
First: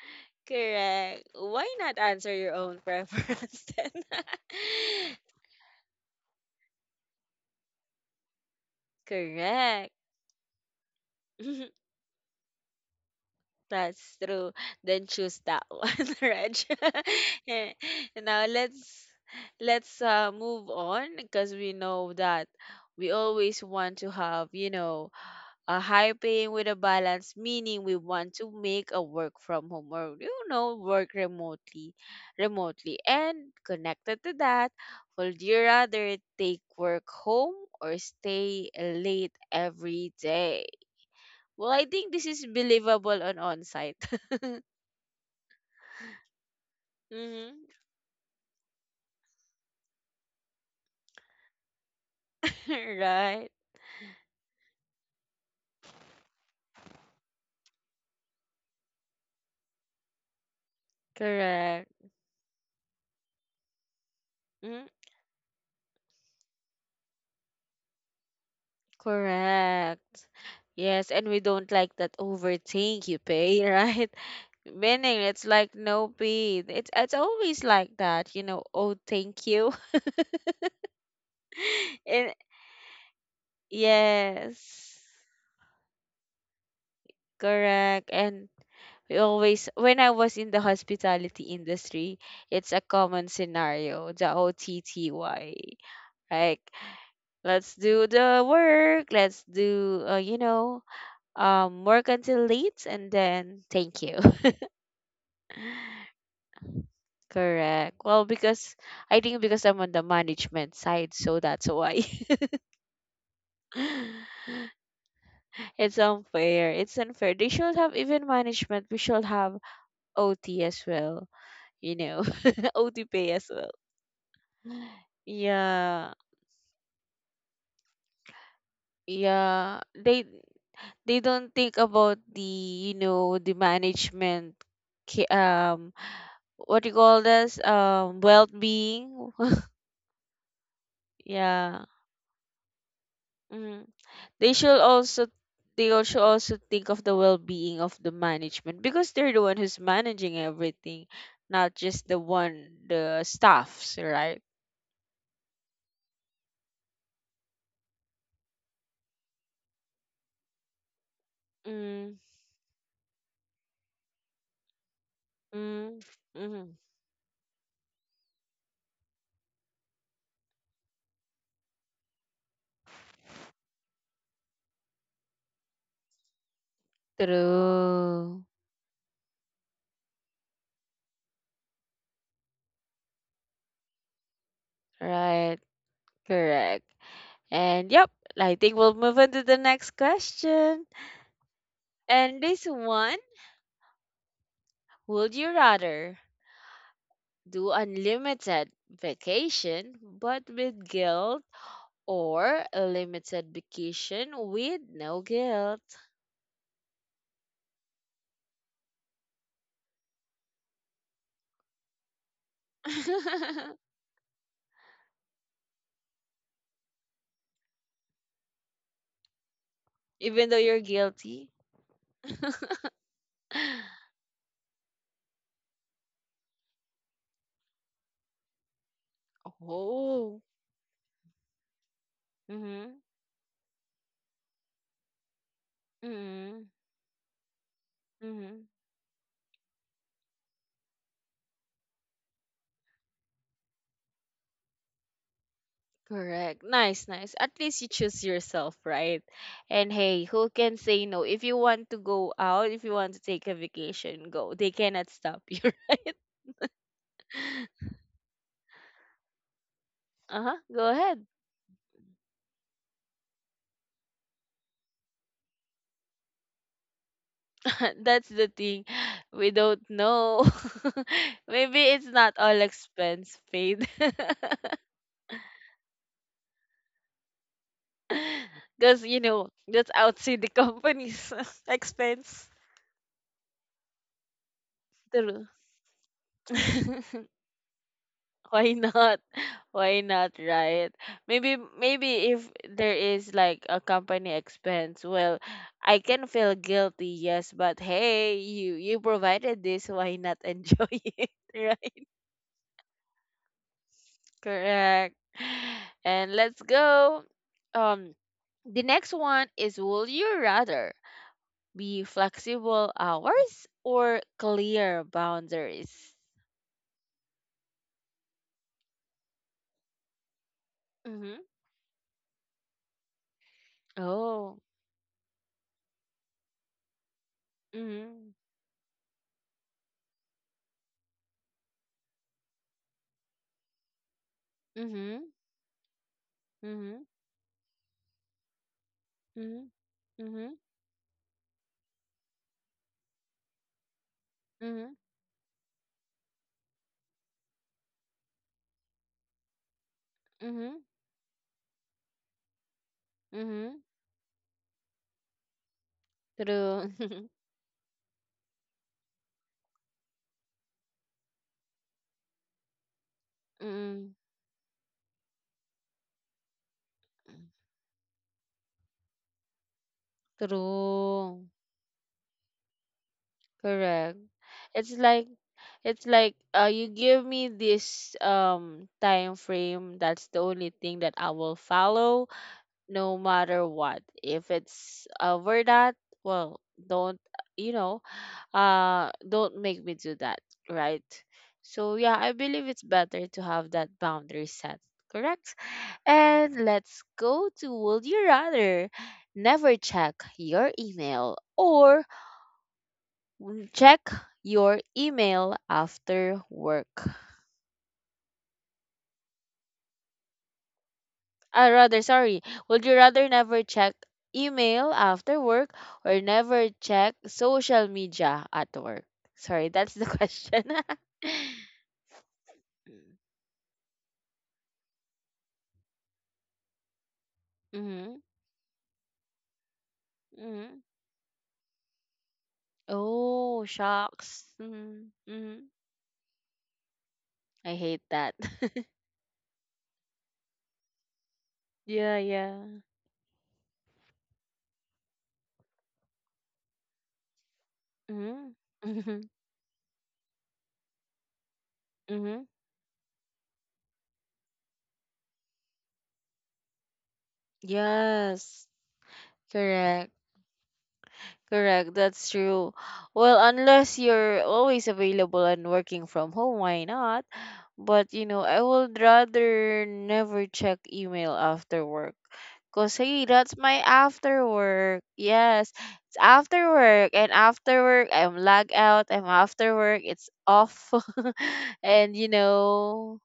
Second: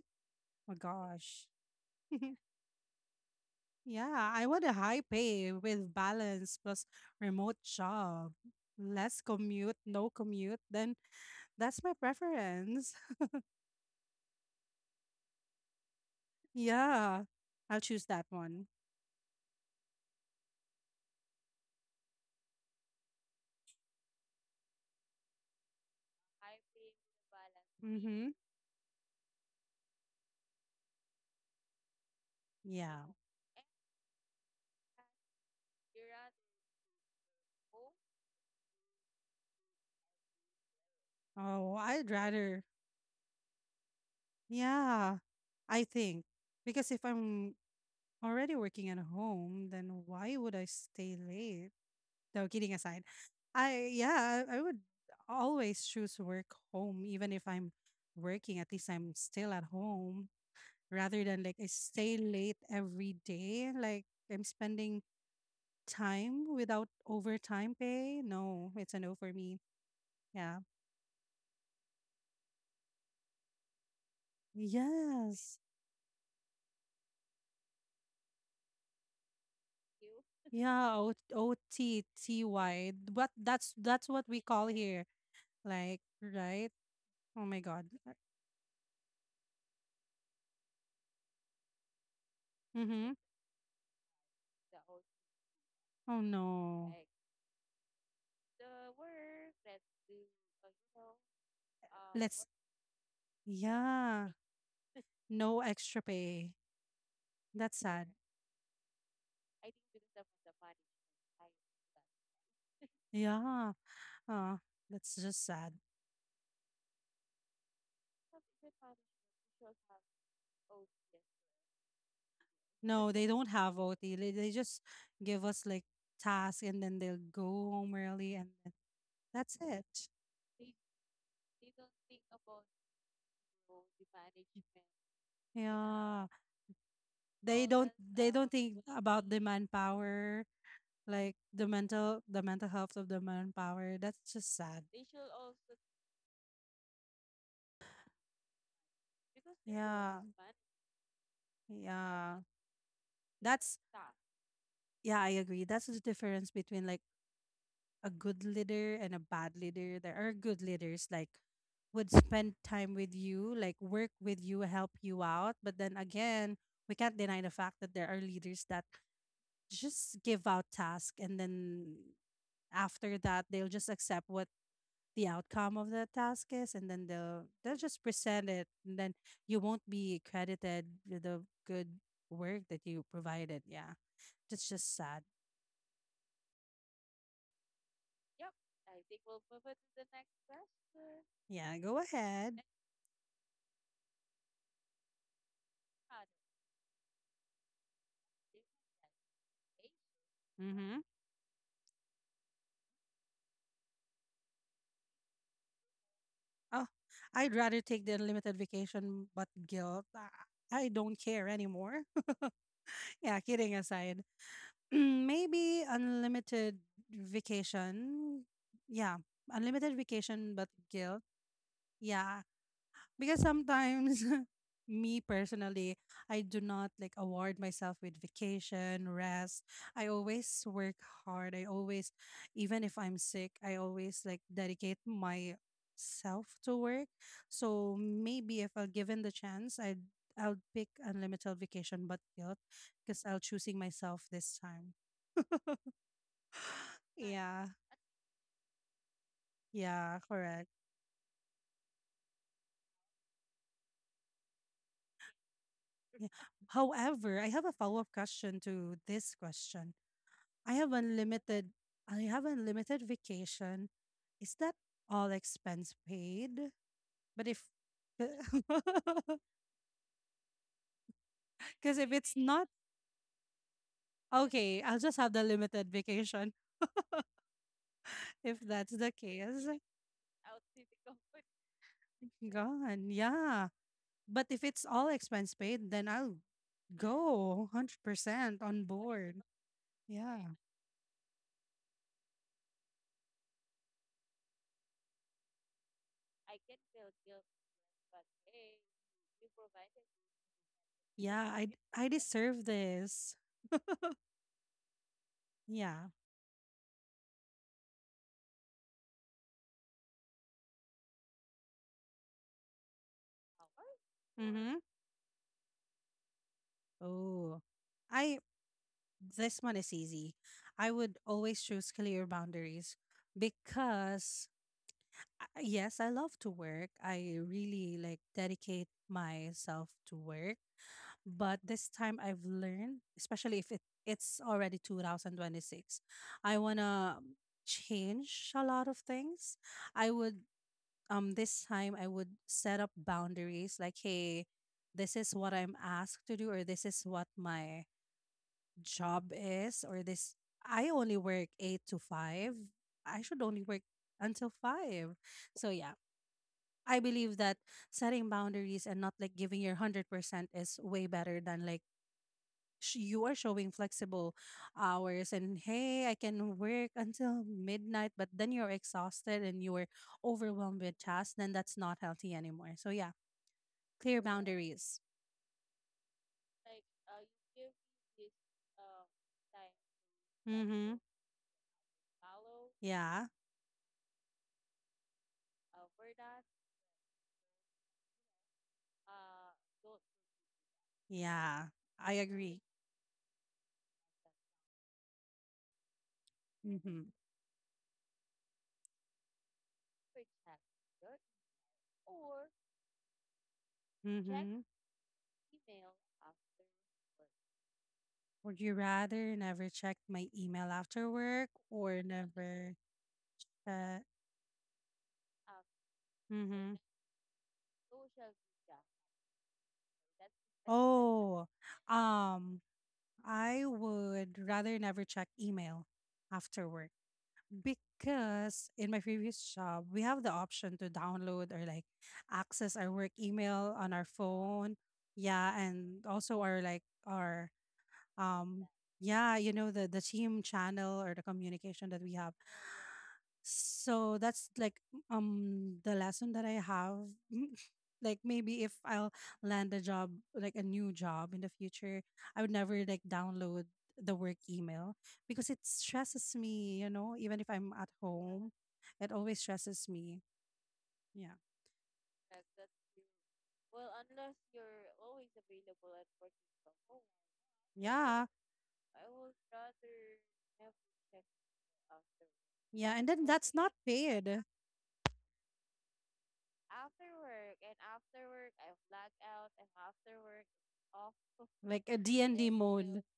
Oh Correct. gosh. [laughs] Why not answer your own preference then? Yeah. I want a high [laughs] pay with balance plus remote job. Less commute, Correct. no commute, then [laughs] that's my preference. [laughs] That's true. Then choose that [laughs] one, Reg. Yeah. [laughs] Eh, I'll choose that now one. let's move on, because we know that we always want to have, a high paying with a balance, meaning we Mm-hmm. want to make a work from home or work remotely, remotely. Yeah. And connected to that, would you rather take work home or stay late every day? Well, Oh, I think I'd this is rather. believable on on-site. [laughs] Yeah, I think because if I'm Hmm. already working at home, then why would I stay late? No, [laughs] kidding aside, Right. I yeah, I would always choose work home, even if I'm working. At least I'm still at home rather than like I Correct. stay late every day. Like, I'm Hmm. spending time without overtime pay? No, it's a no for me. Correct. Yeah. Yes, and we don't like that overthink you pay, [laughs] right? Meaning it's Yes. like no pay. It's always like that. Oh, thank you. Yeah, O O [laughs] T And T Y. But that's what we call yes. here. Like, right? Oh my God. Correct. And we always when I was in the hospitality industry, it's a Mm-hmm. common scenario, the OTTY. Oh Like, no. let's do the work. Let's do, work Like, until let's late and then thank you. yeah. No extra [laughs] pay. That's Correct. sad. [laughs] Well, because I think, because I'm on the management side, so that's why. Yeah. [laughs] Uh, that's just sad. It's unfair. It's unfair. They should have even management. We should have OT as well. You know, [laughs] OT No, pay they as don't well. have OT. They just give us like Yeah, tasks and then they'll go home early and then that's yeah. it. They don't think about the management, ki- um Yeah, so what you call this, they don't they don't think well-being. about the manpower, [laughs] like the Yeah. mental the mental health of the Mm. manpower. That's they just should sad. also they also think of the well-being of the management, because they're the one who's Yeah. managing everything, not just the Yeah. one, the That's staffs, right? yeah, I agree. That's the difference between like a good leader and a bad leader. There are good leaders like would Mm. spend time with you, like work with you, help you out. But then Mm. again, Mm. we can't deny the fact that there are leaders that just give out tasks and then after that they'll just accept what the outcome of the task is and then they'll just True. present it and then you won't be credited with the good work that you provided. Yeah, that's just sad. Right. Correct. And yep, I think we'll move on to the next question. Yeah, go And ahead. this one, would you rather do unlimited vacation but with Mm-hmm. guilt or a limited vacation with no guilt? Oh, I'd rather take the unlimited vacation but guilt. I don't care anymore. [laughs] Yeah, kidding [laughs] aside, [clears throat] maybe unlimited vacation, yeah, unlimited Even though vacation but you're guilt. guilty. Yeah. [laughs] Because sometimes, [laughs] me personally, I do not like award myself with vacation, rest. I Oh. always work hard. I always, even Mm-hmm. if I'm sick, I always like dedicate myself Mm-hmm. to work. So Mm-hmm. maybe if I'll given the chance, I'll pick unlimited vacation but guilt because I'll choosing myself this time. Correct. [sighs] Nice, nice. At Yeah, least you choose yourself, right? And yeah, hey, who correct. can say no? If you want to go out, if you want to take a vacation, go. They cannot stop you, [laughs] right? Yeah. However, I have a follow-up question to this question. Uh-huh. I Go have ahead. unlimited I have unlimited vacation. Is that all expense paid? But if [laughs] [laughs] That's the thing. because We don't know. [laughs] Maybe it's if not it's all not expense paid. [laughs] okay, I'll just have the limited vacation [laughs] if that's Because, the you know, case. that's outside the company's [laughs] expense. Gone. Yeah. But if it's all True. expense paid, then I'll [laughs] go 100% Why on not? board. Why not, Yeah. right? Maybe if there is like a company expense, well, I can feel guilty, yes, but hey, you provided this, why not enjoy [laughs] it? Yeah, I Right? I deserve this. Correct. Yeah. And let's go. Um, the next one is, will you rather be flexible hours or Mhm. clear boundaries? Oh. I this one is easy. I would Mm-hmm. always choose clear boundaries because, Oh. Yes, I love to work. I really like Mm-hmm. dedicate myself to work. But this time I've learned, especially if it's already Mm-hmm. 2026, I want Mm-hmm. to change a lot of Mm-hmm. things. I Mm-hmm. would, this time I would set up boundaries like, hey, Mm-hmm. this is what I'm asked to do, or this is what my job is or this Mm-hmm. I only work 8 to 5. I should only Mm-hmm. work until 5. So yeah, True. I [laughs] believe that setting boundaries and not like giving your 100% is way better than like sh- you are showing Mm. flexible hours and hey, I can work until midnight, but then you're exhausted and you're overwhelmed with tasks, True. then that's not healthy anymore. So yeah, Correct. clear It's boundaries. like It's like you give me this time frame. That's the only thing Mhm. that I will follow, no Yeah. matter what. If it's over that, well, don't you know, don't make me do that, right? Yeah. So yeah, I I believe agree. it's better to have that boundary set. Correct. And let's Mhm. go to Would You Rather? Never check your email or check Check. Mhm. your email after work. Would you rather never check my email after work Rather, or sorry. Would never you rather never check check? email after work or never Mm-hmm. check social media at work? Sorry, that's the [laughs] question. Oh, um, [laughs] I would rather never check email after work Mm-hmm, because in my previous job, we have the mm-hmm. option to download or like access our work Oh, email on our shocks. phone. Mm-hmm, mm-hmm. Yeah, and also our like our I hate that. um [laughs] yeah, you know, the team channel or the communication that we Yeah, have. yeah. So that's like the lesson that I have. [laughs] Like Mm-hmm, maybe if [laughs] I'll mm-hmm, land a job, like a new job in the future, mm-hmm. I would never like download the work email because it stresses me, you know, even if I'm at home, Yes, it always stresses correct. me. Yeah. Correct, that's true. Well, unless you're always available and working from home, why not? But you Yeah. know, I would rather never check email after work. Cause Yeah, and hey, then that's that's not my after paid, work. Yes, it's after work, and after work I'm lag out. I'm after work. It's off. [laughs] like a and you D and D mode. know.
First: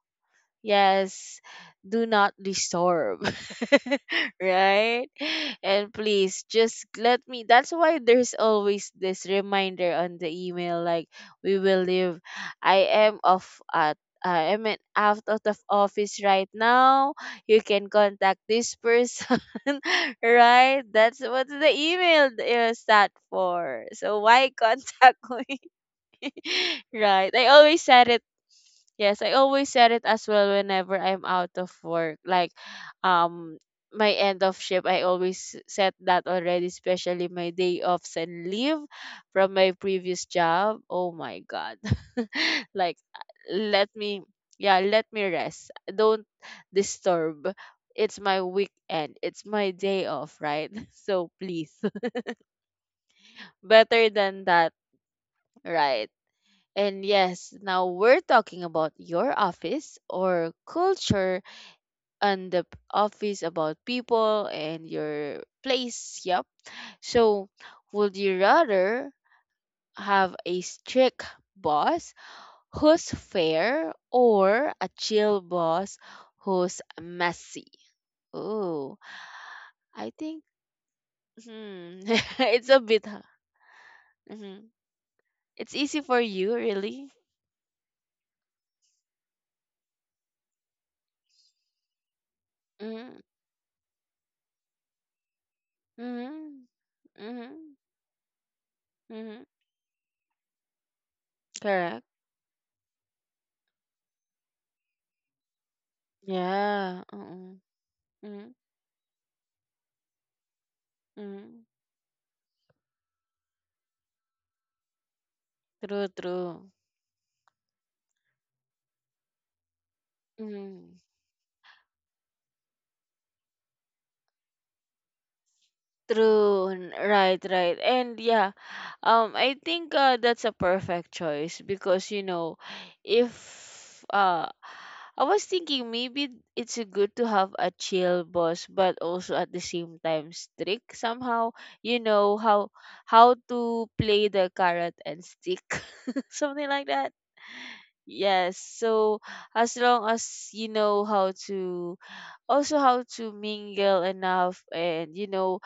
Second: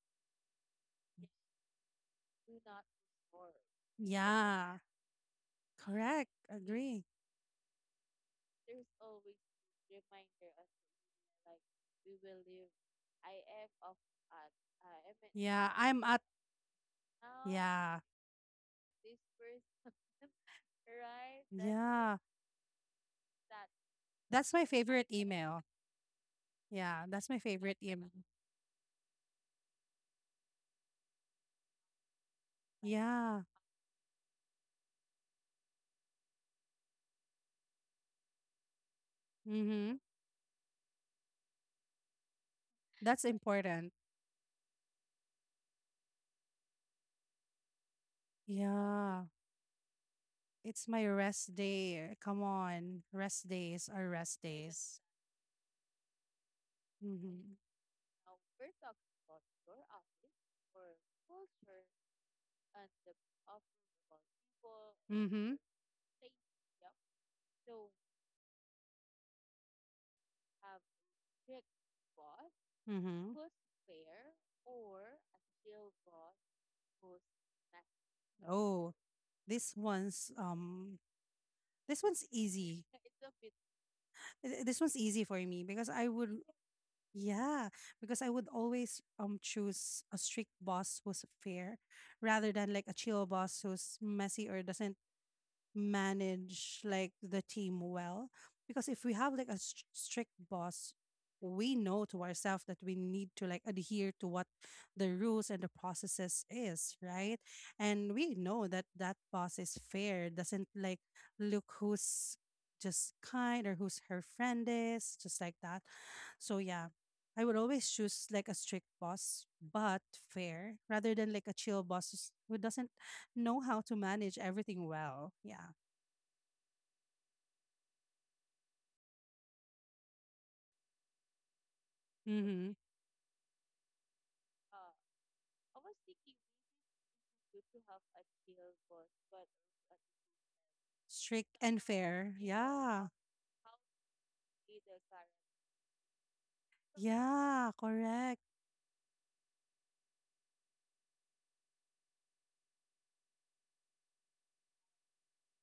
Yes, do not disturb. [laughs] Yeah, Right? And correct, please just agree. let me. That's why there's always this reminder on the email like we will leave. I am off at I am out of the Yeah, I'm at office right now. You can yeah. contact this person, [laughs] right? That's what the Yeah. email is that for. So That's why my favorite contact [laughs] me, email. Yeah, that's right? my I favorite always email. said [laughs] Like it Yes, I always said it as well whenever I'm out of work. Like, yeah. um, my end of shift, I always said that already, especially my day offs and leave from my Mhm. previous job. Oh my God. [laughs] Like, That's let important. me, yeah, let me rest. Don't disturb. It's my weekend. Yeah. It's my day off, right? It's my [laughs] So rest please, day. [laughs] Come on. Rest days are better rest than even that, days. right? And yes, Mhm. now we're talking about your office or culture and the office about people and your Mhm. place. Yep. So, would you rather have a strict boss who's Mhm. fair or a chill boss who's messy? Oh, Oh, this I one's think um hmm, this one's [laughs] it's a easy. bit. Th- Mm-hmm. This one's easy for me It's because easy I for would you, really. yeah, because I would always choose a strict boss who's fair rather than like a Mm-hmm. chill boss who's messy or doesn't Mm-hmm. manage like the Mm-hmm. team well because if we have Mm-hmm. like a str- strict boss we know Correct. to ourselves that we need to like adhere to what the rules and the processes is, Yeah. right? Uh-uh. And we Mm-hmm. know that that boss is fair, doesn't like Mm-hmm. look who's just kind or who's her friend is just like that. True. So True. yeah, I would always choose like a strict boss but fair Mm-hmm. rather than like a chill boss who's- who doesn't know how to manage everything well. Yeah. True, right, right. And yeah, I think that's a perfect choice because you know, Mhm. if uh I was thinking maybe it's a good to have a chill boss but also at the same time strict somehow, Strict and you know, fair. how Yeah. how to play the carrot and stick, [laughs] something like that. Yeah, correct. Yes, so as long as you know how to also how to mingle enough and you know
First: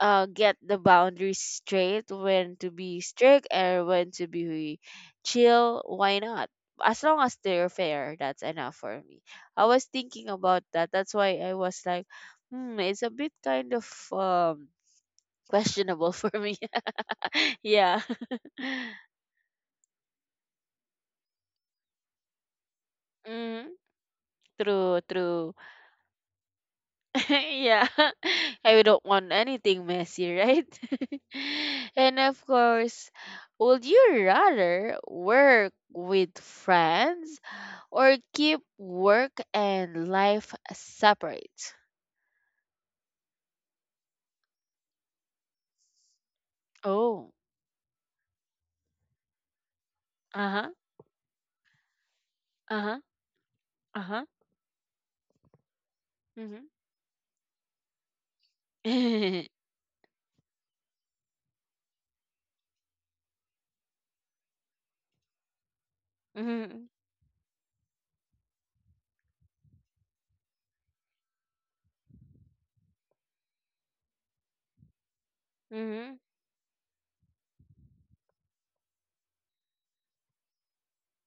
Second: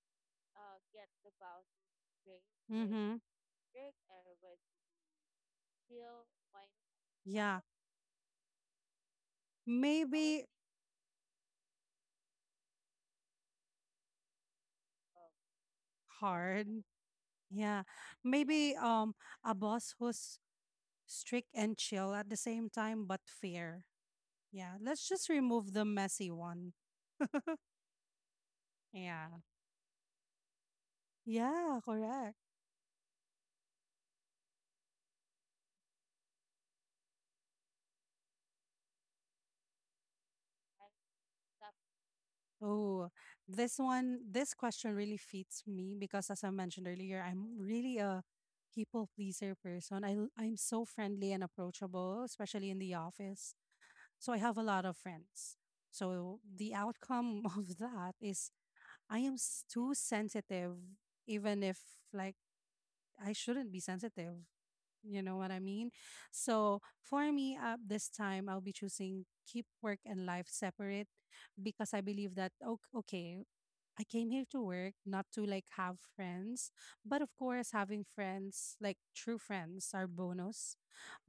get the boundaries straight when to be Mhm. strict and when to be chill, why not, as long as Yeah. they're fair, that's enough for me. I was thinking Maybe about that. That's why I was like, hmm, it's a bit kind of um questionable [laughs] for me. hard. [laughs] Yeah. Yeah. Maybe [laughs] a boss who's strict and chill at the same time but Mm, fair. Yeah. Let's true, just true. remove the messy one. [laughs] Yeah, [laughs] I don't Yeah. want anything messy, right? [laughs] Yeah, And correct. of course, would you rather work with friends or keep work and life separate? Oh, this one, this question really fits me because, as I mentioned earlier, Oh, I'm really a people pleaser person. I, l- uh I'm huh, so friendly and approachable, especially in uh the huh, office. uh huh. So I have a lot of friends. So Mm-hmm. the outcome [laughs] of that is I am [laughs] s- too sensitive, even if like I shouldn't be sensitive. You know what I mean? So Mm-hmm. for me, this time I'll be choosing keep work and life separate because I believe that okay, okay I came here to work, not to like have Mm-hmm. friends. But of course, having friends, like true friends, are bonus.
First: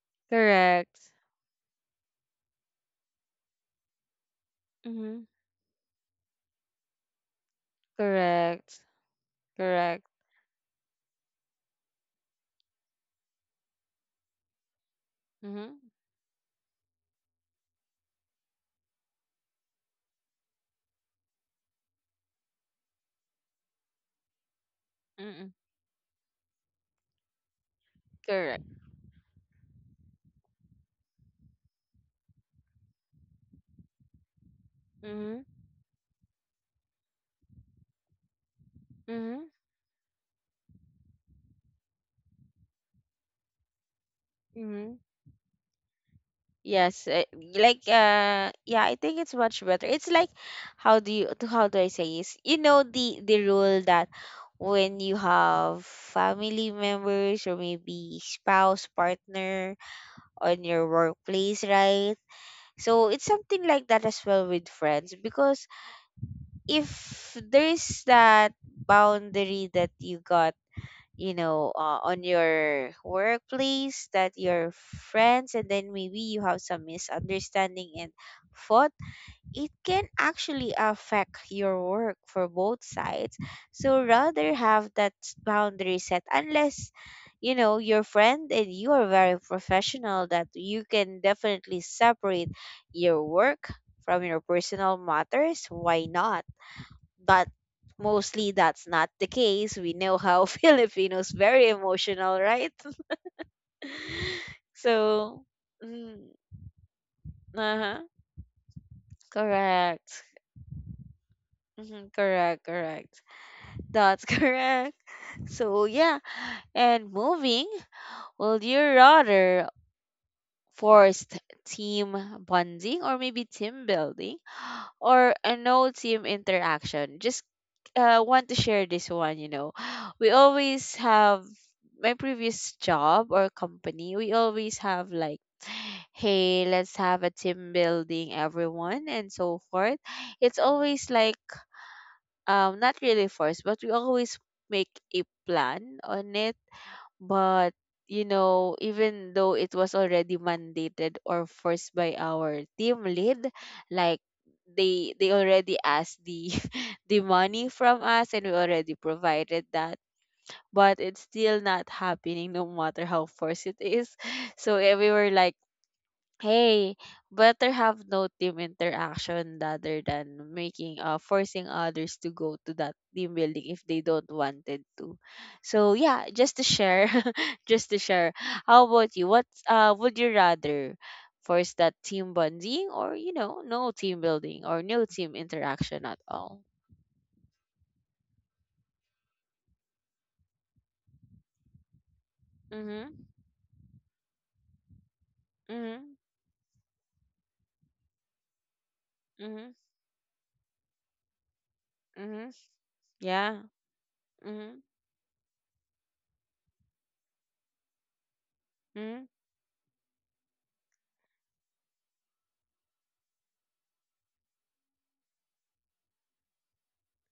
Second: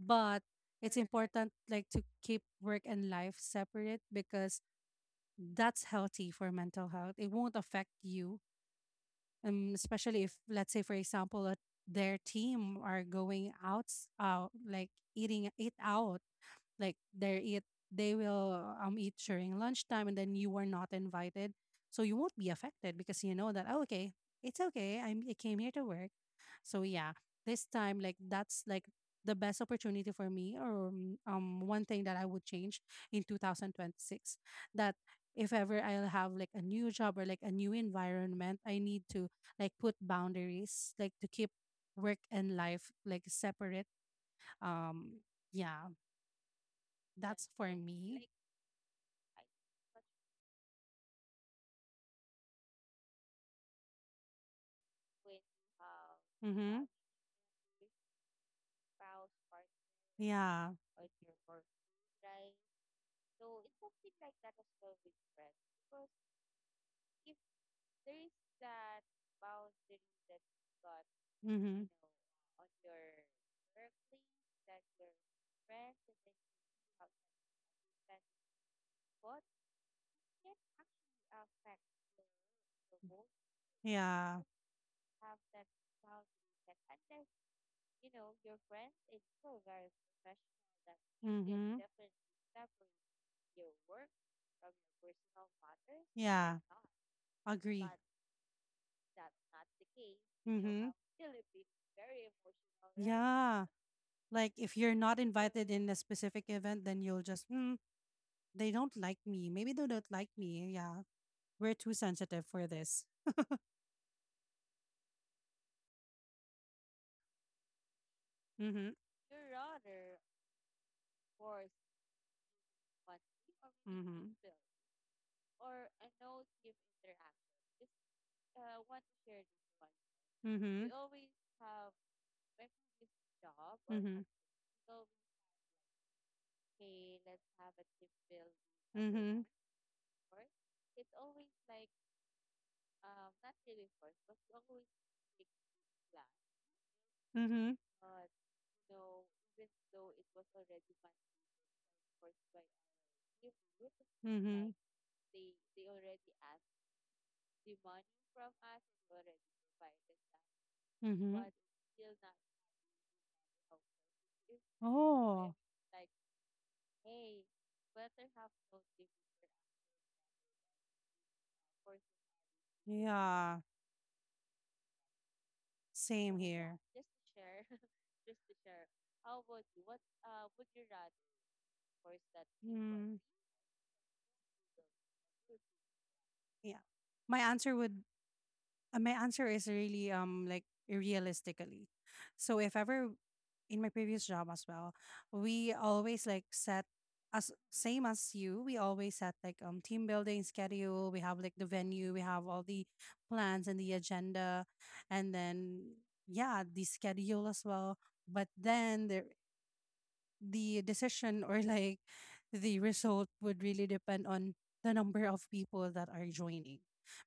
But it's Correct. important like to keep work and life separate because Mm-hmm. that's healthy for mental health. It won't affect you, Correct. Correct. especially if let's say for example, a, their team are going out, out like eating it Mm-hmm. out like they eat they will eat during lunchtime and then you are not invited so you won't be affected because you know that oh, okay it's okay I'm, I Mm-mm. came here to work. So yeah, this time like Correct. that's like the best opportunity for me or one thing that I would change in 2026 that Mm-hmm. if ever I'll have like a new job or like a new environment I need to like put boundaries like to keep work and life like separate. Mm-hmm. um yeah, Yes, that's for like me. Yeah, I think it's much better. It's like how do I say is you know the rule that when you have family Mm-hmm. members or maybe spouse, partner on Yeah. your workplace, right? So it's something like that as well with friends because if there's that boundary that you got, Mm-hmm. On your workplace, that your friends, and then maybe you have some misunderstanding and fought, it can actually affect your work for both sides. So Yeah. rather have that boundary set, unless you know your friend and you are very professional that you can definitely Mm-hmm. separate your work from your personal matters, why not? Yeah. But Agree. mostly that's not the case. We know how [laughs] Mm-hmm. Filipinos very emotional, right? Yeah. Like [laughs] if you're not So, invited in a mm, specific event, then you'll just, uh-huh, they don't like me. Maybe they don't correct. like me. Yeah. We're too Mhm, sensitive correct, for this. correct. That's [laughs] correct. So, yeah, and moving, will you Mm-hmm. rather forced team bonding or maybe team Mm-hmm. building or an old team interaction. Just want to share this one. [gasps] [sighs] We Mm-hmm. always have my previous job or company, Mm-hmm. we always have like [sighs] hey, let's have a team building everyone and Mm-hmm. so forth. It's always like not really forced, but we always make a plan on it but, Mm-hmm. Even though it was already mandated or forced by our team lead, like Mm-hmm. they already asked the [laughs] the money from us and we already provided that. But it's Mm-hmm. still not happening no matter how forced it is. [laughs] So we were like, Oh, Hey, better have no team interaction rather than making forcing others to go to that team yeah. building if they don't wanted to. So yeah, Same just to here. share, [laughs] just to share. How about you? What would you rather force that team bonding or Mm, no team building or no team interaction at all? yeah. My answer would my answer is really like realistically. So if ever Mhm. in my previous job as well, we Mhm. always like set as same as you, we always set like Mhm. Team building schedule, we have like the venue, we have Mhm. all the Yeah. plans and the agenda Mhm. and then yeah, the schedule as well. But then there Mhm. the decision or like the result would really depend on the number of people that are joining.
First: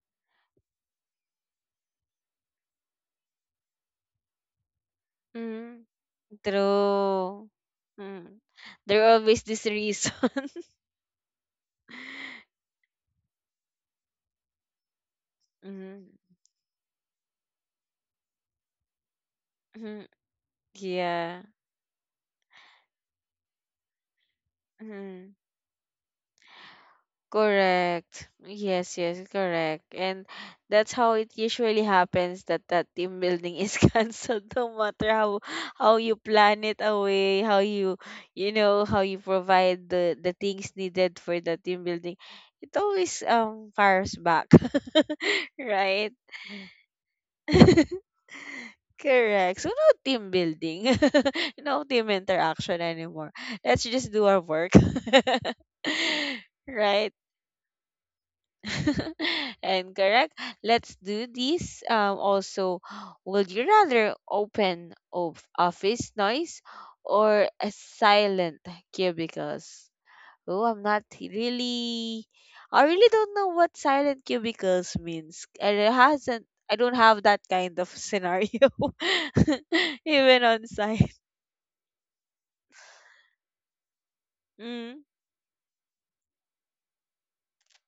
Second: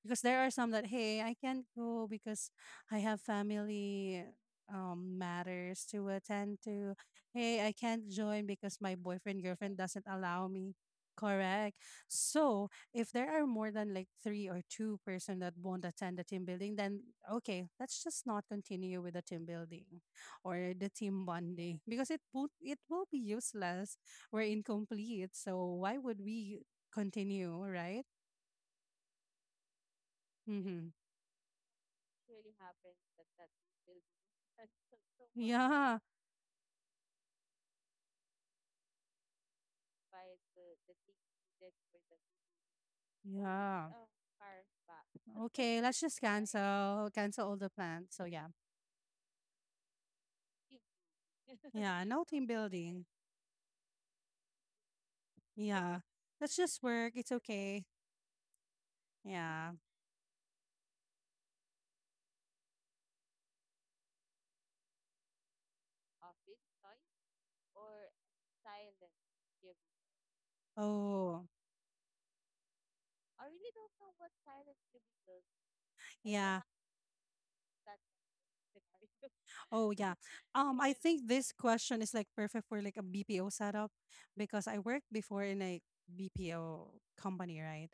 Because there are some that, hey, I can't go because I have family Mhm. matters to attend to. True. Hey, I can't Mm. join because my There are boyfriend, always this girlfriend doesn't reason. allow [laughs] me. Correct. So [laughs] if there are more than like three or two person that won't Mhm, attend the team building, then okay, let's just not continue with the team building mhm, or the team yeah. bonding because it would it will be useless. We're incomplete, Mhm. so why would we continue, right? Correct. Yes, yes, correct. And Mm-hmm. that's how it usually happens that that team building is [laughs] canceled no matter how Yeah, how you plan it away, how you how you provide the things needed for the team building. It always yeah. fires back. [laughs] Okay, let's Right? just cancel all the plans. [laughs] So yeah, Correct. So no team building, [laughs] [laughs] no yeah. team No team interaction building. anymore. Let's just do our work. [laughs] Yeah, let's just work. Right? It's okay. [laughs] Yeah. And correct. Let's do this. Also, [gasps] would you rather open of office noise or a silent cubicles? Oh, I'm not Oh, really. I really don't know what silent cubicles means. And it hasn't. yeah. I don't have that kind of scenario, [laughs] Oh yeah. even on I site. think this question is like perfect for like a BPO setup because I Mm, worked before in a BPO company, right?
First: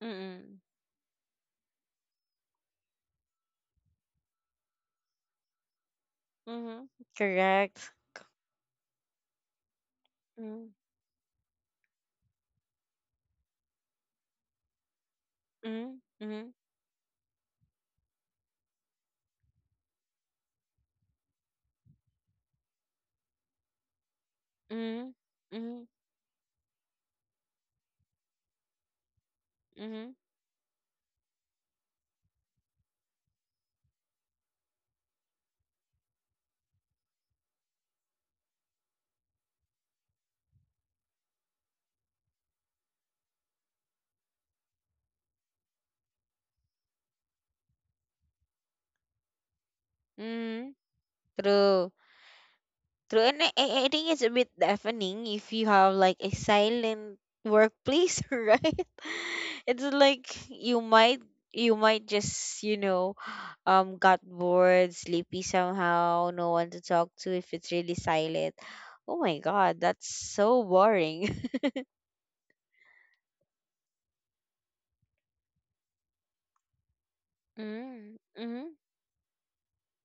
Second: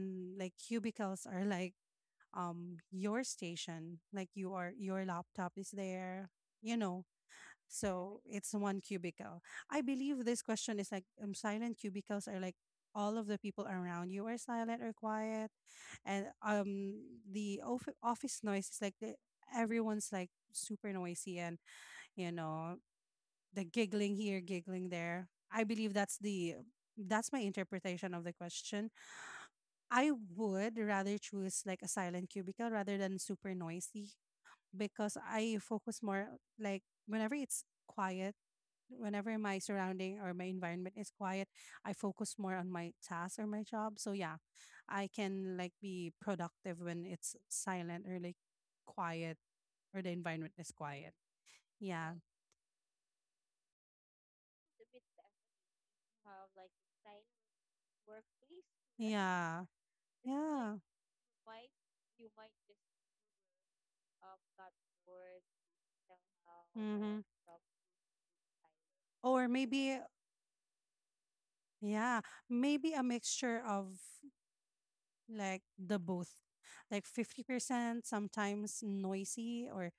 mm, like mm, cubicles are like your station, like you are your laptop is there, mm-hmm, you know. correct. So it's one cubicle. I believe this Mm, question is like silent cubicles are like all of the people around you are silent or quiet mm, and mm, the of- office noise is like the, everyone's like super noisy and you know the giggling here giggling mm, there. I mm, believe that's the that's my interpretation of the question. mm, I would rather choose like a silent cubicle rather than super noisy because I focus more like whenever it's quiet, whenever my surrounding or my environment is quiet, I focus more on my task or my job. So yeah, I can like be productive when it's silent or like quiet or the environment mm. is quiet. True, Yeah. true. And I think it's a bit deafening if you have like a silent workplace, [laughs] right? Yeah, It's like yeah you like might you might just got bored, sleepy somehow, no one to talk mm-hmm. to if it's really silent. Oh my Or god, maybe, that's so boring. [laughs] yeah, maybe a mixture of like the both, like 50% Mm, mm, sometimes noisy, or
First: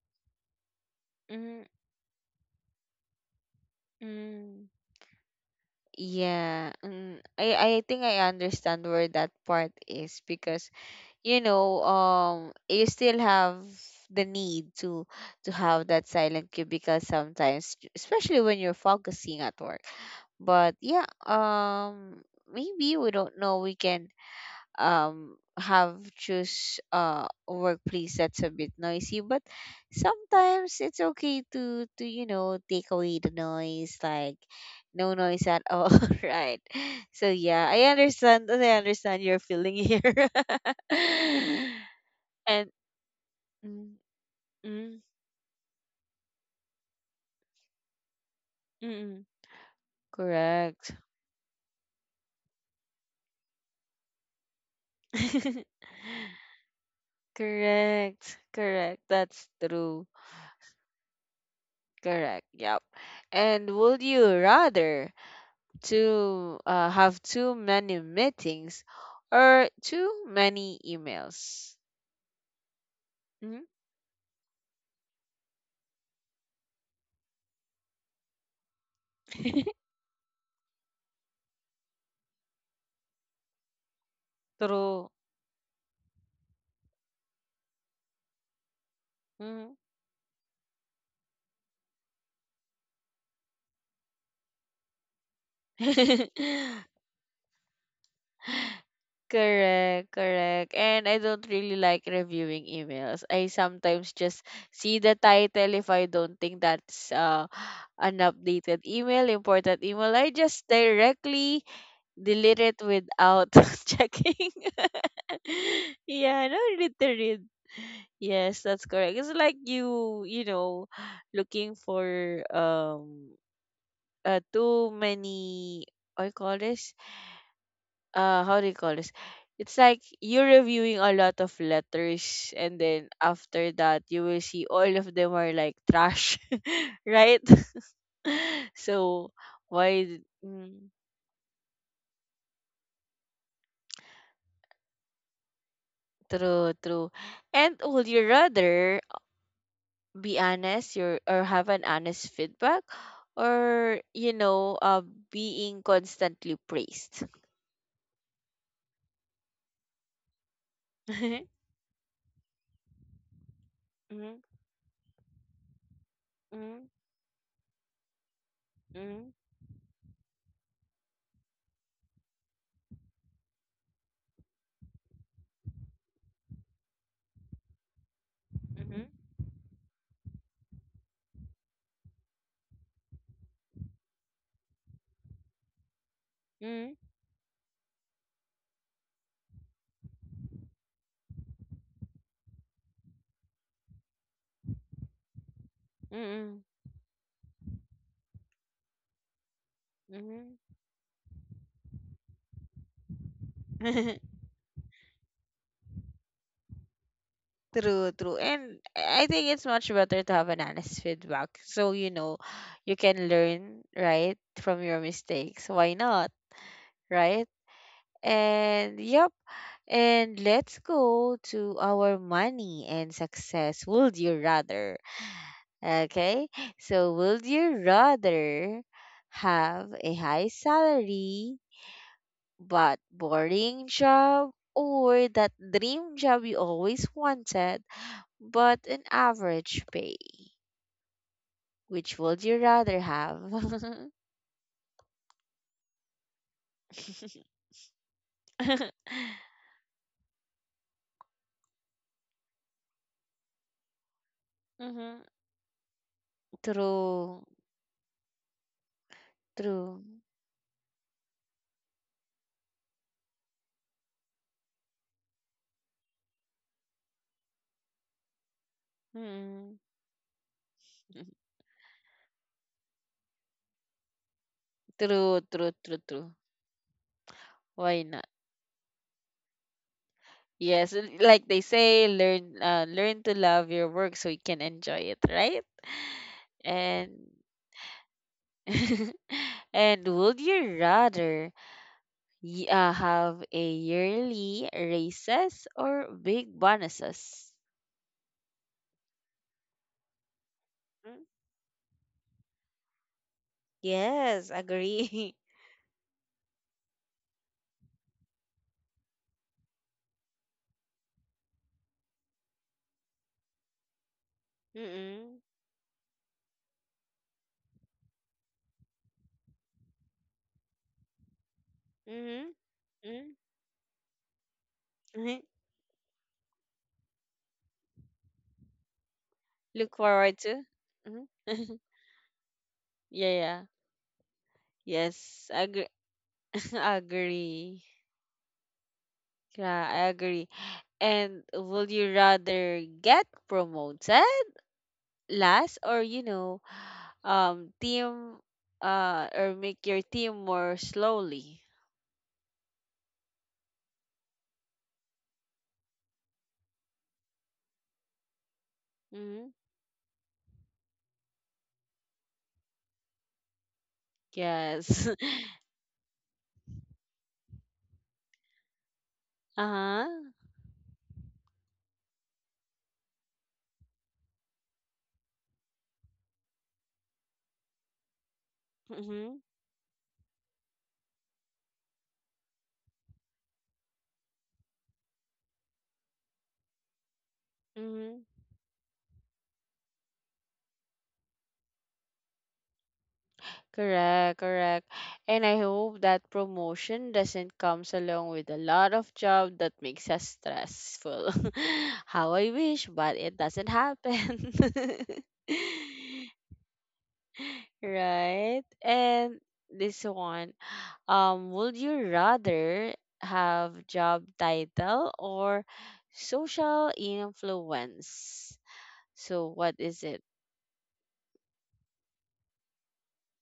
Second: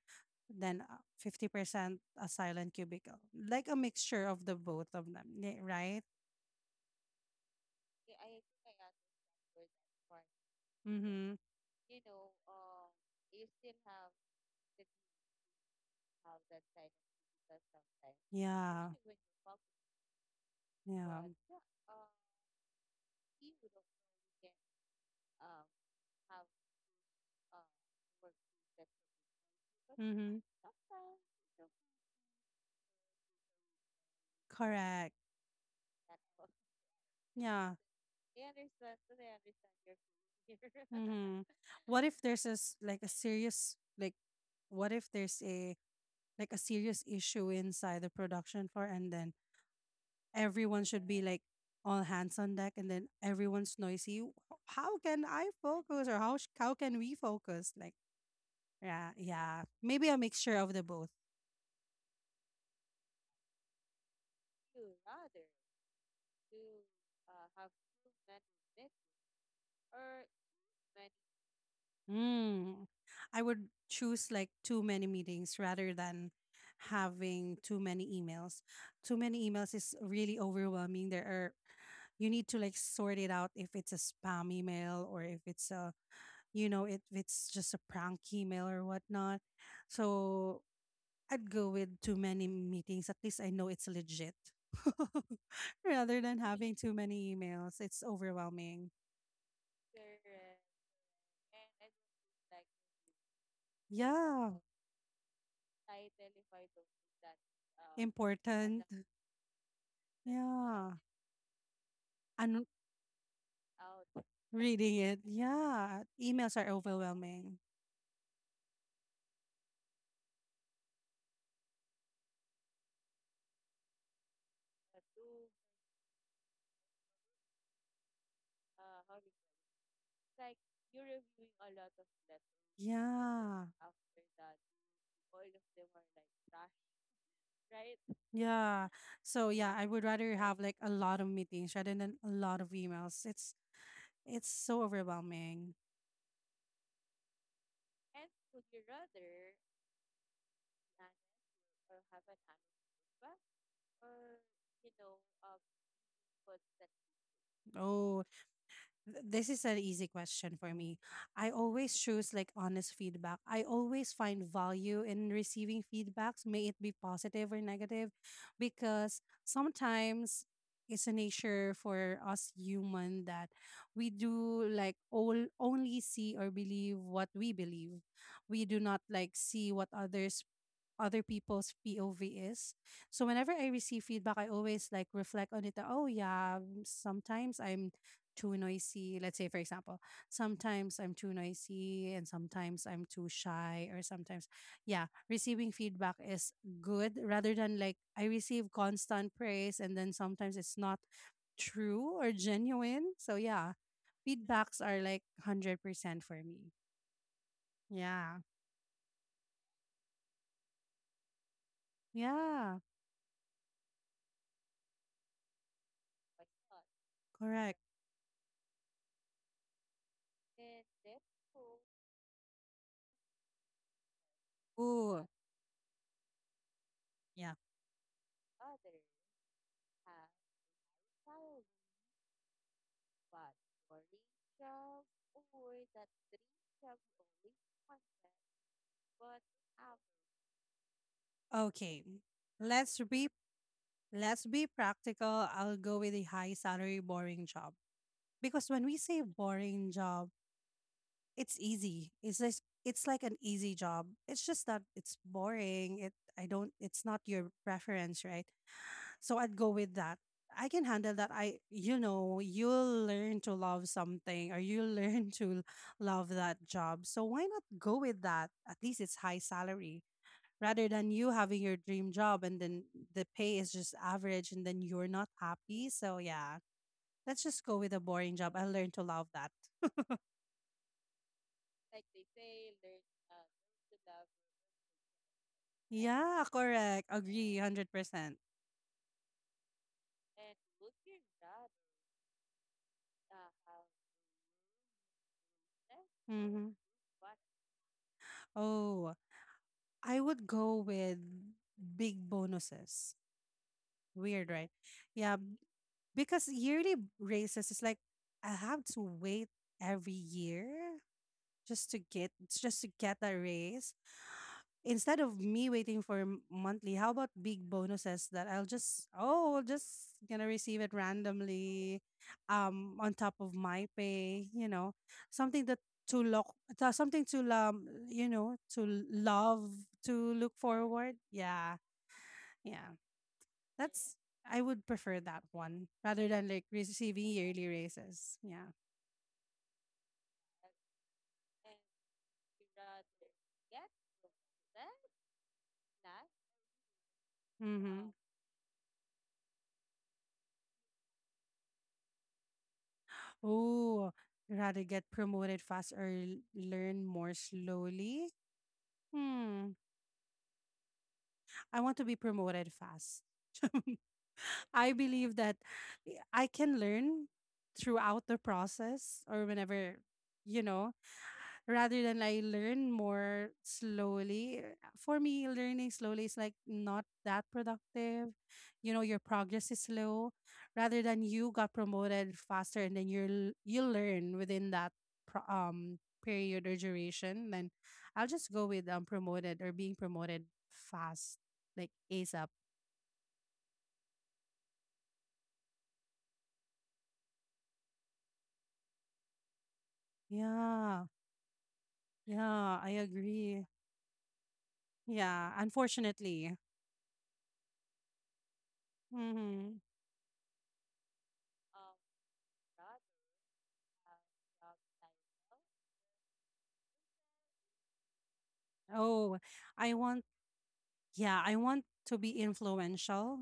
then mm, 50% a silent cubicle, like a mixture of the mm. both of them, yeah, right? Yeah, mm. I think I understand where that part is because Mm-hmm. you know um you still have the need to have that silent cubicle sometimes, especially when you're Yeah. focusing at work. But yeah, Yeah. Maybe we don't know we can have choose a workplace that's a bit noisy but Mm-hmm. sometimes it's okay to take away the noise, like no Correct. noise at all. [laughs] Right. So yeah, Yeah. I understand your feeling here. [laughs] Mm-hmm. What if [laughs] there's And a serious, mm, what mm, if there's a like a serious issue inside the production floor and mm, then everyone correct. should be like all hands on deck and then everyone's noisy. How can I [laughs] focus or how can we focus like? Correct, correct, Yeah, that's yeah, true, maybe a mixture of the both. correct, yep. And would you rather to have too many meetings or too many emails. mm. I Mhm. would choose like too many meetings rather than having too many emails. Too many emails [laughs] is really overwhelming. There are you need to like sort it out if it's a spam email True. or if it's a if it's just a prank email or whatnot. Mhm. So I'd go with too many meetings. At least I know it's legit. [laughs] Rather than having [laughs] too many emails, it's overwhelming. Correct, correct. And I don't really like reviewing emails. I sometimes just Yeah. see the title if I don't think that's an Important. updated [laughs] email, important email. I just Yeah. directly delete And it without [laughs] checking. reading it. Yeah. [laughs] Yeah, Emails no are need to read. overwhelming. Yes, that's correct. It's like you, looking for too many. I call this how do you call this? It's like you're reviewing a lot of letters, and then Yeah. after that, you will see all of them are like trash, [laughs] right? [laughs] Yeah. So So yeah, I would why? rather have like a Mm, lot of meetings rather than a lot of emails. It's so overwhelming. true, true. And would you rather be honest your or have an honest feedback or being constantly praised. Oh, This is an easy question for me. I [laughs] always choose like honest feedback. I always Mhm, find value in receiving feedbacks, may it mhm, be positive or negative, because mhm, sometimes it's a nature for us human that we do like all only see or believe what we believe. We do not mhm, like see what other people's POV is. So whenever I receive feedback, I always like reflect on it. That, oh yeah, mhm, sometimes I'm too noisy. Let's say, for example, sometimes I'm too noisy and sometimes I'm too shy, or sometimes, yeah, receiving feedback is mhm, good rather than like I receive constant praise and then mhm, sometimes mhm. it's not true or genuine. So, yeah, [laughs] feedbacks are like 100% for me. True, true. Yeah. And I think it's much better to have an honest feedback so you know Yeah. you can learn right from your mistakes, why not, right? Correct. And yep, and let's go to our money and success. Would you rather Ooh. Okay, so would Yeah. you rather have a high salary but boring job or that dream job you always wanted but an average pay? Okay. Which would you Let's rather be have? let's be practical. I'll go with a high salary boring job. Because [laughs] when we say boring job, it's easy. It's like an easy job. It's just that it's Hmm. boring. It I don't it's not True, your preference, right? So I'd go with true. that. I can handle that. I you'll learn to love something or you'll [laughs] learn to love that job. So why not go with that? At least it's high Mm. salary rather than you [laughs] having your dream job and then the pay is just average and then you're not True, true, happy. true, So true. yeah, let's just go with a Why not? boring job. I learned to love that. [laughs] Yes, like they say, learn to love your work so you can enjoy it, right? Yeah, correct. And Agree, 100%. [laughs] and would you rather have a yearly raises or big Mm-hmm. bonuses? Oh, I would go Mm, with big bonuses. yes, Weird, right? agree. Yeah, b- because yearly raises is like I have to wait every year just to get a raise. [laughs] Instead of Mm-mm. me waiting for monthly, how about big bonuses that I'll just oh I'll just gonna receive it randomly, Mm-hmm. um, on top of my pay, you know, Mm-hmm. something that to look something to to love Look to forward look to. forward. Mm-hmm. Yeah, [laughs] yeah, Yeah, yeah. that's I would prefer that Yes, agree. one rather than like [laughs] receiving yearly Agree. raises. Yeah. Yeah, I agree. And would you rather get promoted last or Mm-hmm. team or make your team more slowly? Oh, rather get promoted fast or learn more slowly. Mm-hmm. Hmm. I want to be promoted fast. [laughs] I Yes. believe that I can learn throughout the process or [laughs] whenever, Uh-huh. you know, rather than I learn more slowly. Eh, for me, learning slowly is like not that productive. You know, your Mm-hmm. progress is slow rather than you got promoted faster and then you learn within that pro- um period or duration then Mm-hmm. I'll just go with promoted or being promoted fast like ASAP. Correct, correct. And I hope that promotion doesn't comes along with a lot of job that makes us Yeah, stressful. [laughs] How I yeah, wish, I but it agree. doesn't happen. Yeah, [laughs] unfortunately. Right. And Hmm. this one, would you rather have job title or social influence? Oh, So what I is it? want, yeah, I want to be influential.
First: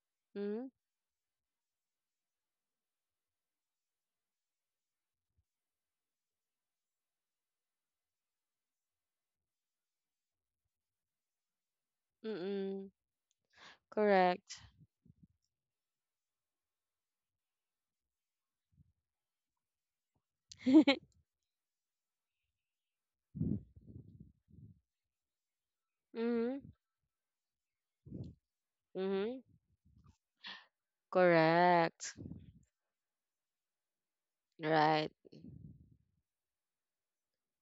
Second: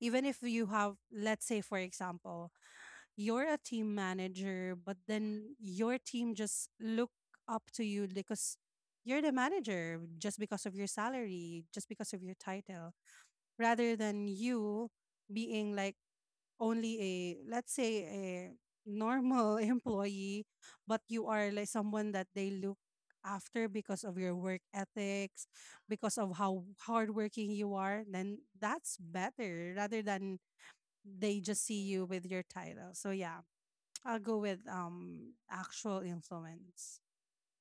Even if you Mm-hmm. have, let's say, for example, you're a team manager, but then your team just look up to you because you're the manager, just because of your salary, just because of your Mm-mm. title, rather than Correct. you being like, only a let's say a normal [laughs] employee [laughs] but you are like someone that they look after because of your work ethics because of Mm-hmm. how hardworking you are then that's Mm-hmm. better rather than they just see you Correct. with your title. So yeah, I'll go with Right. Actual influence.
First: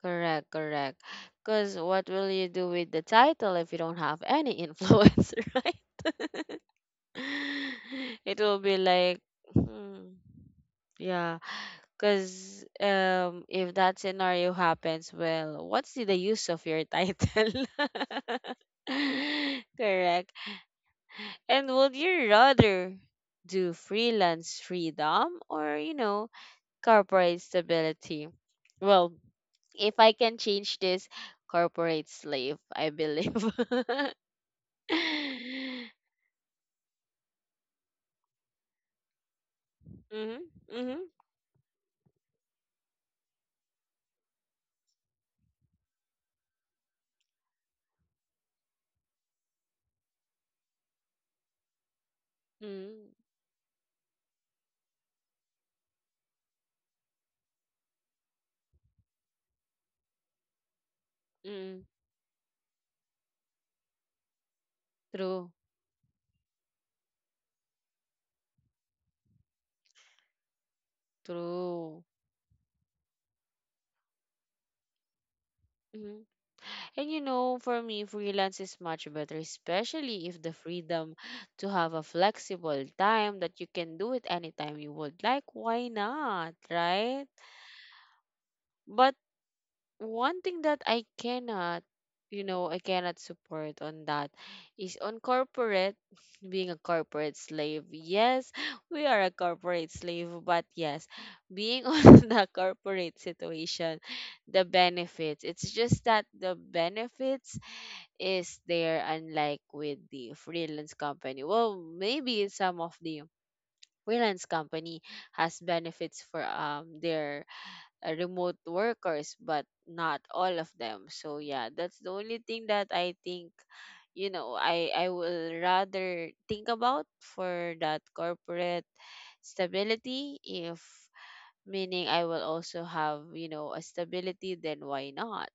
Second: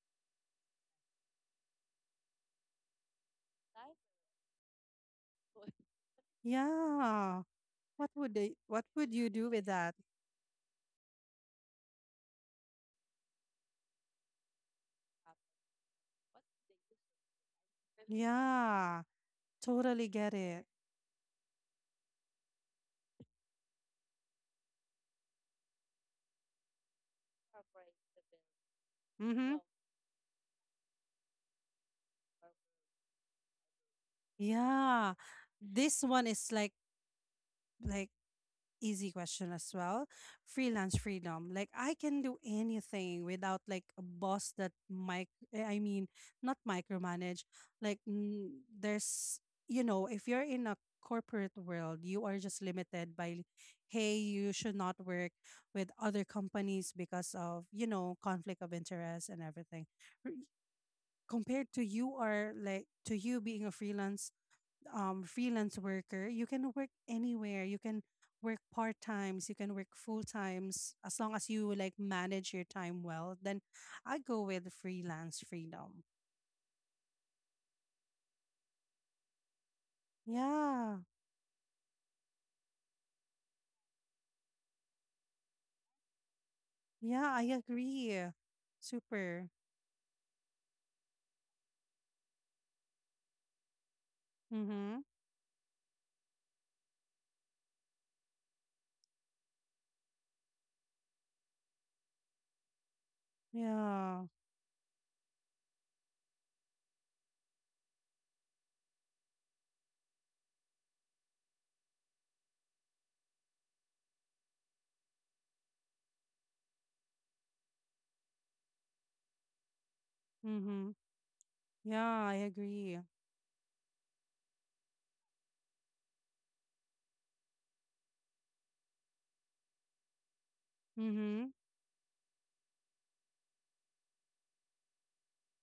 Correct. Correct. Because what will you do with the title if you don't have any influence, [laughs] right? [laughs] Yeah. [laughs] It will be What would like, you do with that? hmm, yeah, because if that scenario happens, well, what's the use of your title? [laughs] Yeah, totally get Correct. it. And would you rather do freelance freedom or, corporate stability? Well, Mm-hmm. if I can change this, corporate slave, I believe. [laughs] Mm-hmm, Yeah, this one is like like easy question as well. Freelance mm-hmm, freedom. Like I can do anything without like a boss that mic I mean not micromanage. Like mm, there's you know, if you're in a corporate world, you are just mm-hmm. limited by hey, you should not work with other companies because of, you know, conflict of interest and everything. R- Compared to you are like to you being a True, freelance worker, you can work anywhere. You can work part times. You can work full times as long as you like true. manage your time well. Then I go with freelance freedom. Mhm. And for me, freelance is much better, especially if the Yeah, freedom to have a flexible time that you can do it anytime you would like. Why not, yeah, right? I agree. But Super. one thing that I cannot support on that Mm-hmm. is on corporate, [laughs] being a corporate slave. Yes, we are a corporate slave, but yes, being [laughs] on the corporate situation, Yeah. the benefits, it's just that the benefits is there, unlike with the freelance company. Well, maybe some of the freelance company has benefits for their remote workers, but not all of Mm-hmm. them. So yeah, that's the Yeah, I only thing that agree. I think, I will rather think about for that corporate stability if Mm-hmm. meaning I will also have, a stability, then why not?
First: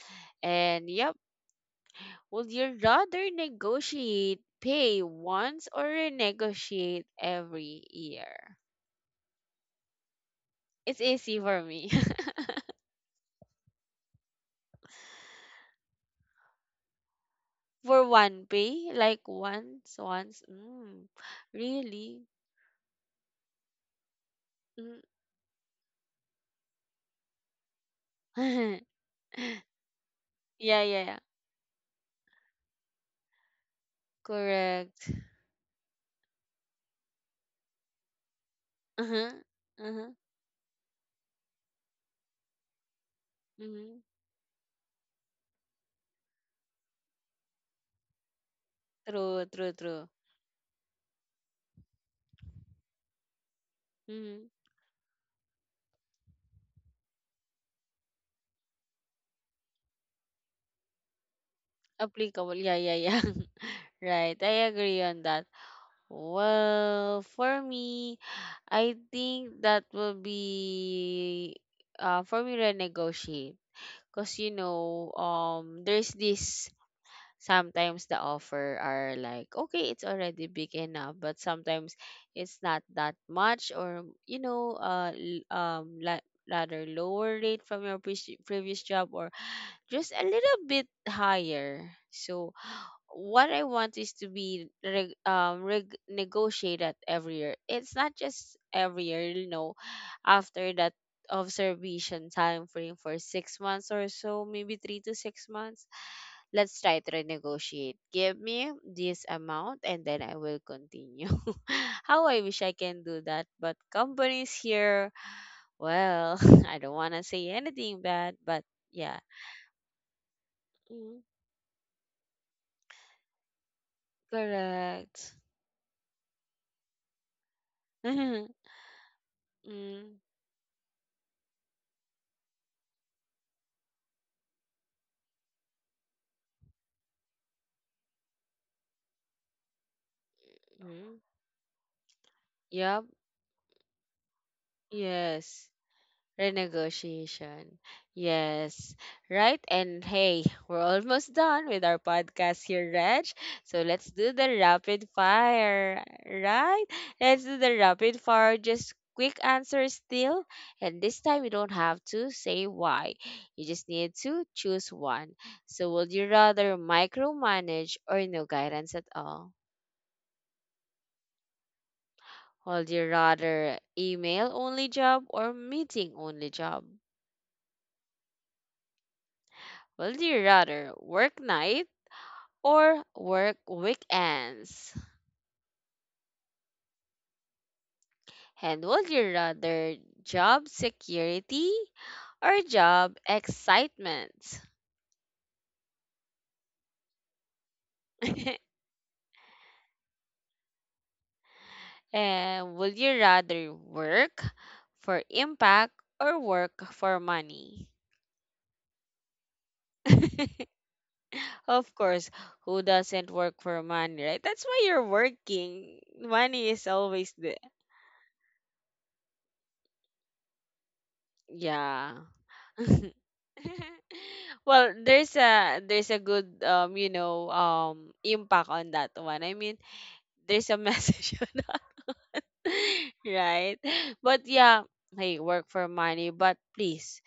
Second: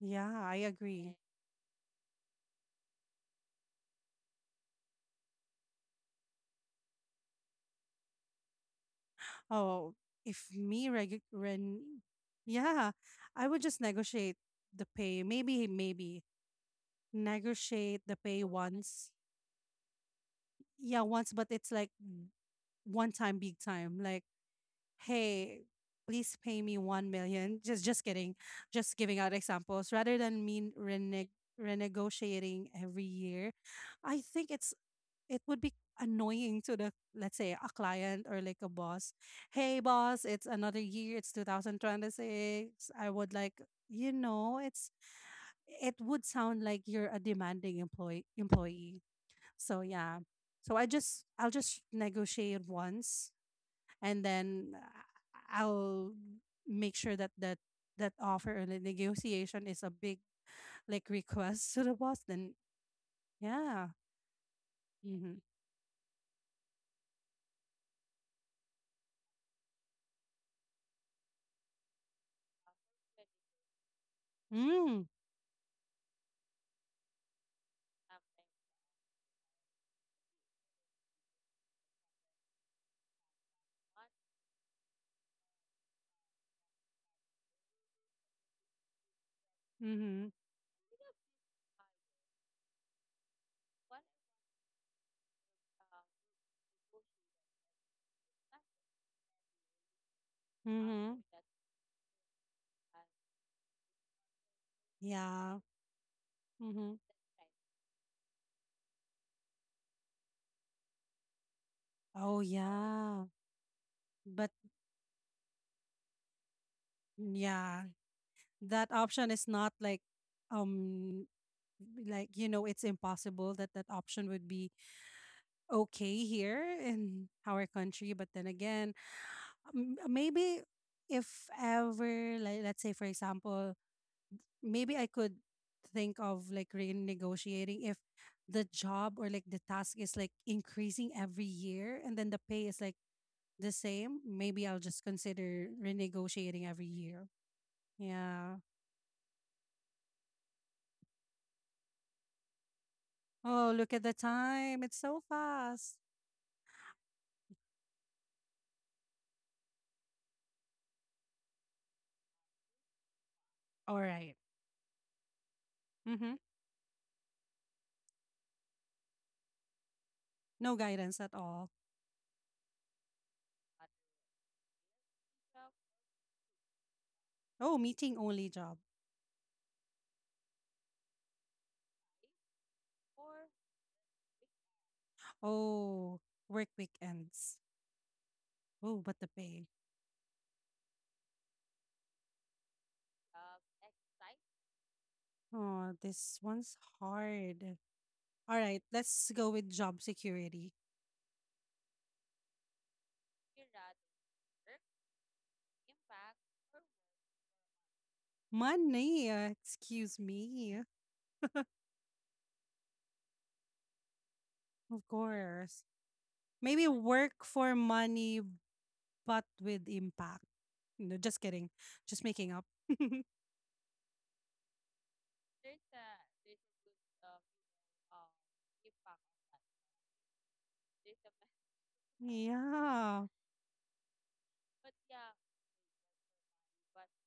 Yeah, I And yep, agree. would you rather negotiate pay once or renegotiate every year? Oh, if me It's reg easy for me. ren yeah, I would just negotiate the pay. Maybe negotiate For the pay one pay? once. Like once, once? Yeah, Mm, once, but it's like really? One time, big time. Like, Mm. hey, please pay me 1 million. Just kidding. Just [laughs] giving out examples rather than me Yeah, yeah, yeah. Renegotiating every year. I think it's Correct. it would be annoying to the let's say a client or like a boss. Uh-huh. Hey, Uh-huh. boss, it's another year. It's 2026. I would like Mm-hmm. you know it would sound like you're a demanding employee. True, true, So true. yeah. So I just I'll just negotiate once and Mm-hmm. then I'll make sure that offer or the negotiation is a big like request to the boss Applicable. then Yeah, yeah, yeah. yeah. [laughs] Right. I agree on Mhm. that. Well, for me, I think that will be for me renegotiate. Cause you Mm. know, there's this sometimes the offer are like okay it's already big enough but sometimes it's not that much or you know rather lower rate from your previous job or just a Mhm. little bit higher. So what I want is to be negotiated every year. It's not just every year, you know, after that Mhm. observation time frame for 6 months or so, maybe three to six Yeah. months. Let's Mm-hmm. try to renegotiate. Give me this amount and then I will continue. [laughs] How I Oh wish I can do yeah. that, but But companies here, well, [laughs] I don't want to mm, say yeah, anything bad, but that yeah. option is not like um like you know it's impossible that that option would be Correct. okay here in our country but then [laughs] again Mm-hmm. maybe if ever like let's say for example maybe I could think of like renegotiating if the job or like the task is like increasing every year and then the pay is like Yep. the same maybe I'll just consider Yes. renegotiating every year. Renegotiation. Yeah. Yes. Right. And hey, we're almost done with our podcast here, Reg. Oh, So look at let's the do the time, it's rapid so fast. fire. Right? Let's do the rapid fire. Just quick answer still. And this time you don't have to say why. You just All need right. to choose one. So would you Mm-hmm. rather micromanage or no guidance at all? No guidance at all. Would you rather email only job or meeting only job? Oh, meeting only job. Would you rather work night or work weekends? Oh, work weekends. And Oh, would but the you pay. rather job security or job excitement? Oh, this one's hard. All [laughs] right, let's go with job security. And would you rather work for impact or work for money? Money, excuse me. [laughs] Of course, who doesn't work for money, right? That's why Of you're course. working. Money Maybe is always work the. for money, but with impact. No, just kidding. Yeah. Just making up. [laughs] [laughs] Well, there's a good you know impact on that one. I mean, there's a message [laughs] on that, Yeah. right? But yeah, hey, work for money, but please,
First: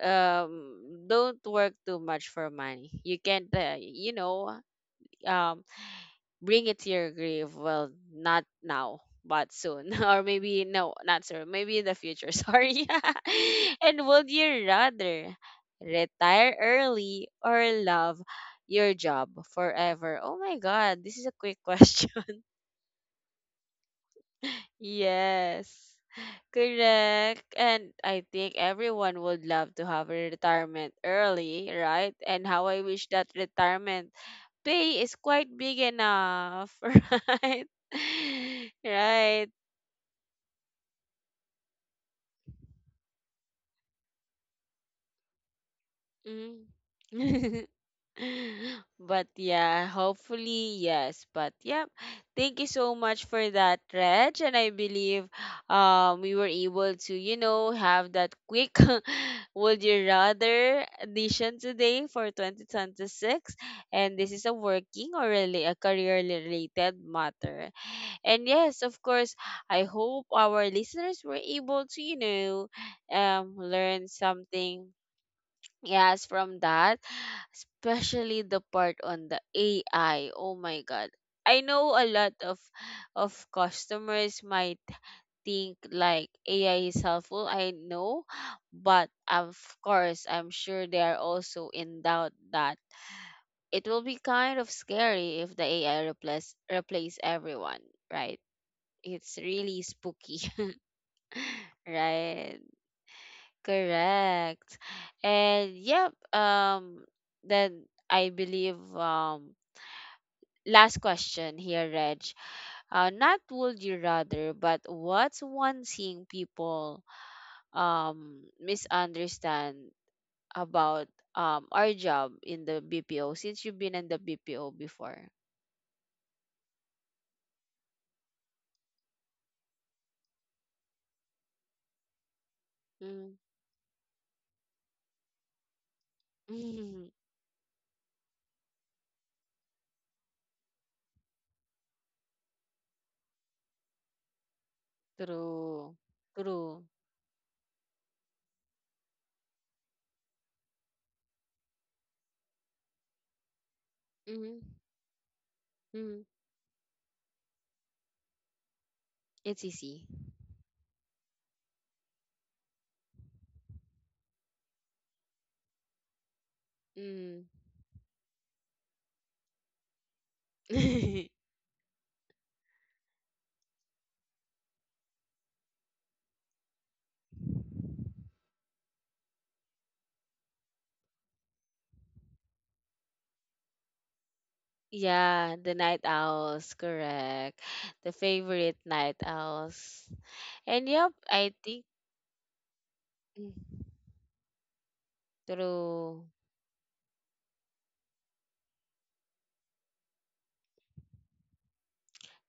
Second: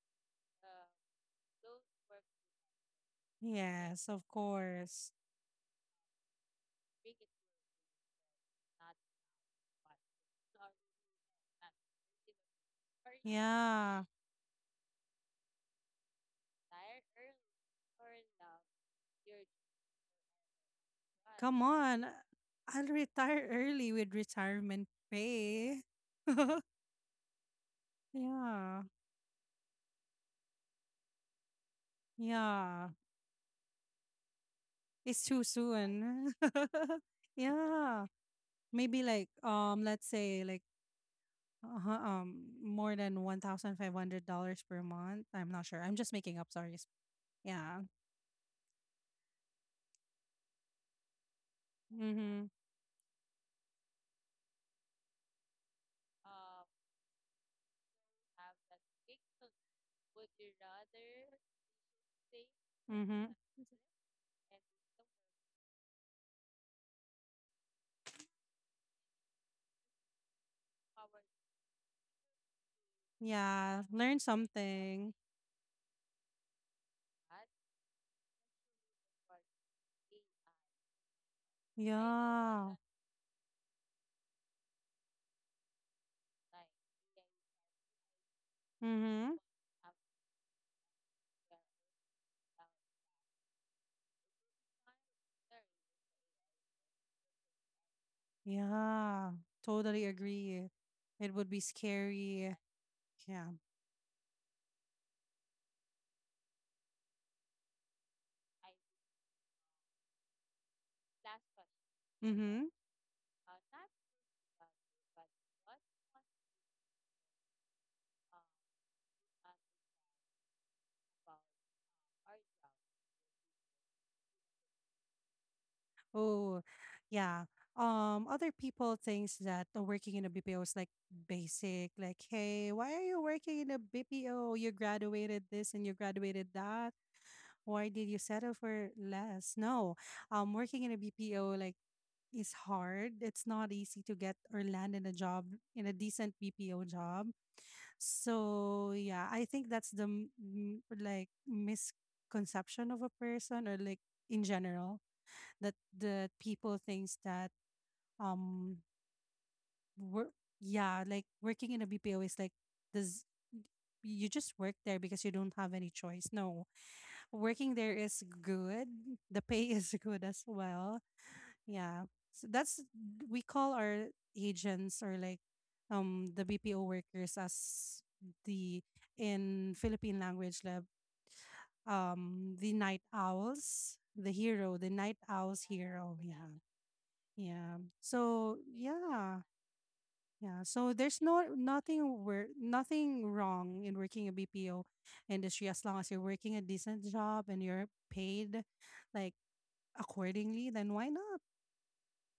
don't work too much for money. You can't, Yes, you of know, course. um, bring it to your grave, well, not now but soon, [laughs] or maybe no, not soon, maybe in the future. [laughs] Sorry. [laughs] And Yeah. would you rather retire early or love your job forever? Oh my god, this is a quick [laughs] Come on. question. Uh, I'll retire early with retirement pay. [laughs] Yes, correct. And I think Yeah. everyone would love to have a retirement early, right? And how I Yeah, wish that retirement pay is it's too quite big soon. enough, [laughs] [laughs] right? Yeah, [laughs] maybe like Right. Let's say like uh, um, more than $1,500 per month. I'm not sure. I'm just making up. Mm. Sorry. [laughs] Yeah. [laughs] But yeah, hopefully, yes. But yeah, Mhm. thank you so much for that, Reg. And I believe we were able to, you know, have that quick [laughs] would you rather edition today for Mhm. 2026. And this is a working or really a career related matter. And yes, of course, I hope our listeners were able to, you know, Yeah. learn Learn something. something. Yes, from that, especially the part on the AI. Oh my god. I know a lot of Yeah. of customers might think like AI is helpful. I know, but Mhm. of course, I'm sure they are also in doubt that it will be kind of scary if the AI replace everyone, right? It's Yeah. really Totally spooky. agree. [laughs] It would be Right? scary. Yeah. Correct. And yep, then I believe last question here, Reg. Mhm. Not would you rather, but what's one thing people misunderstand about our job in the BPO since you've been in the BPO before? Oh, yeah. Other people thinks that working in a BPO is like basic. Like, hey, why are you Mm. working in a BPO? You graduated this and you graduated that. [laughs] Why did you settle for less? No, working in a BPO like is hard. It's not easy to get or land in a job in True. a decent True. BPO job. So yeah, I think that's the like misconception of a person or like in Mm-hmm. general Mm-hmm. that people thinks that um It's easy. work yeah like working in a BPO is does you just work there because you don't have any choice. No, Mm. working there is good. The pay [laughs] is good as well. [laughs] Yeah. So that's we call our agents or like the BPO workers as the in Philippine language lab the night owls, the hero, the night Yeah, owls the night hero. Yeah. owls, correct. Yeah. The So favorite night yeah, owls. yeah. And So yep, there's I think, nothing where nothing mm, wrong in working a BPO industry as long as you're true. working a decent job and you're paid like accordingly. Then why not?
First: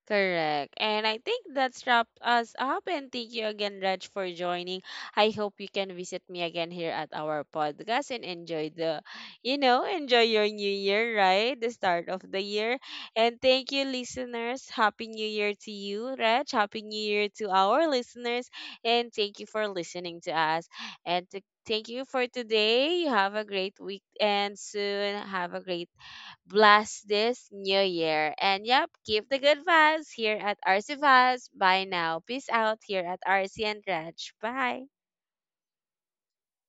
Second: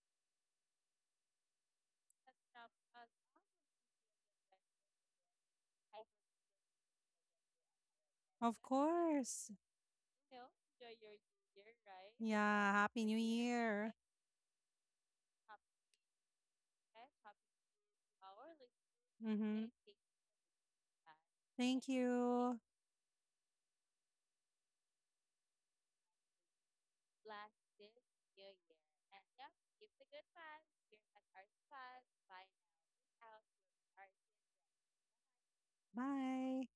Correct. And I think that's wrapped us up. And thank you again, Reg, for joining. I hope you can visit me again here at our podcast and Of enjoy the, course. you know, enjoy your new year, You're right? The right. start of the Yeah. year. Happy New And thank you, Year. listeners. Happy New Year to you, Reg. Happy New Year to our listeners. And Thank you. thank you Mm-hmm. for listening to us. And to. Thank Thank you for you. today. You have a great week and soon have a great. Bless this new year. And yep, keep the good vibes here at RC Vibes. Bye now. Peace out here at RC and Reg. Bye. Bye.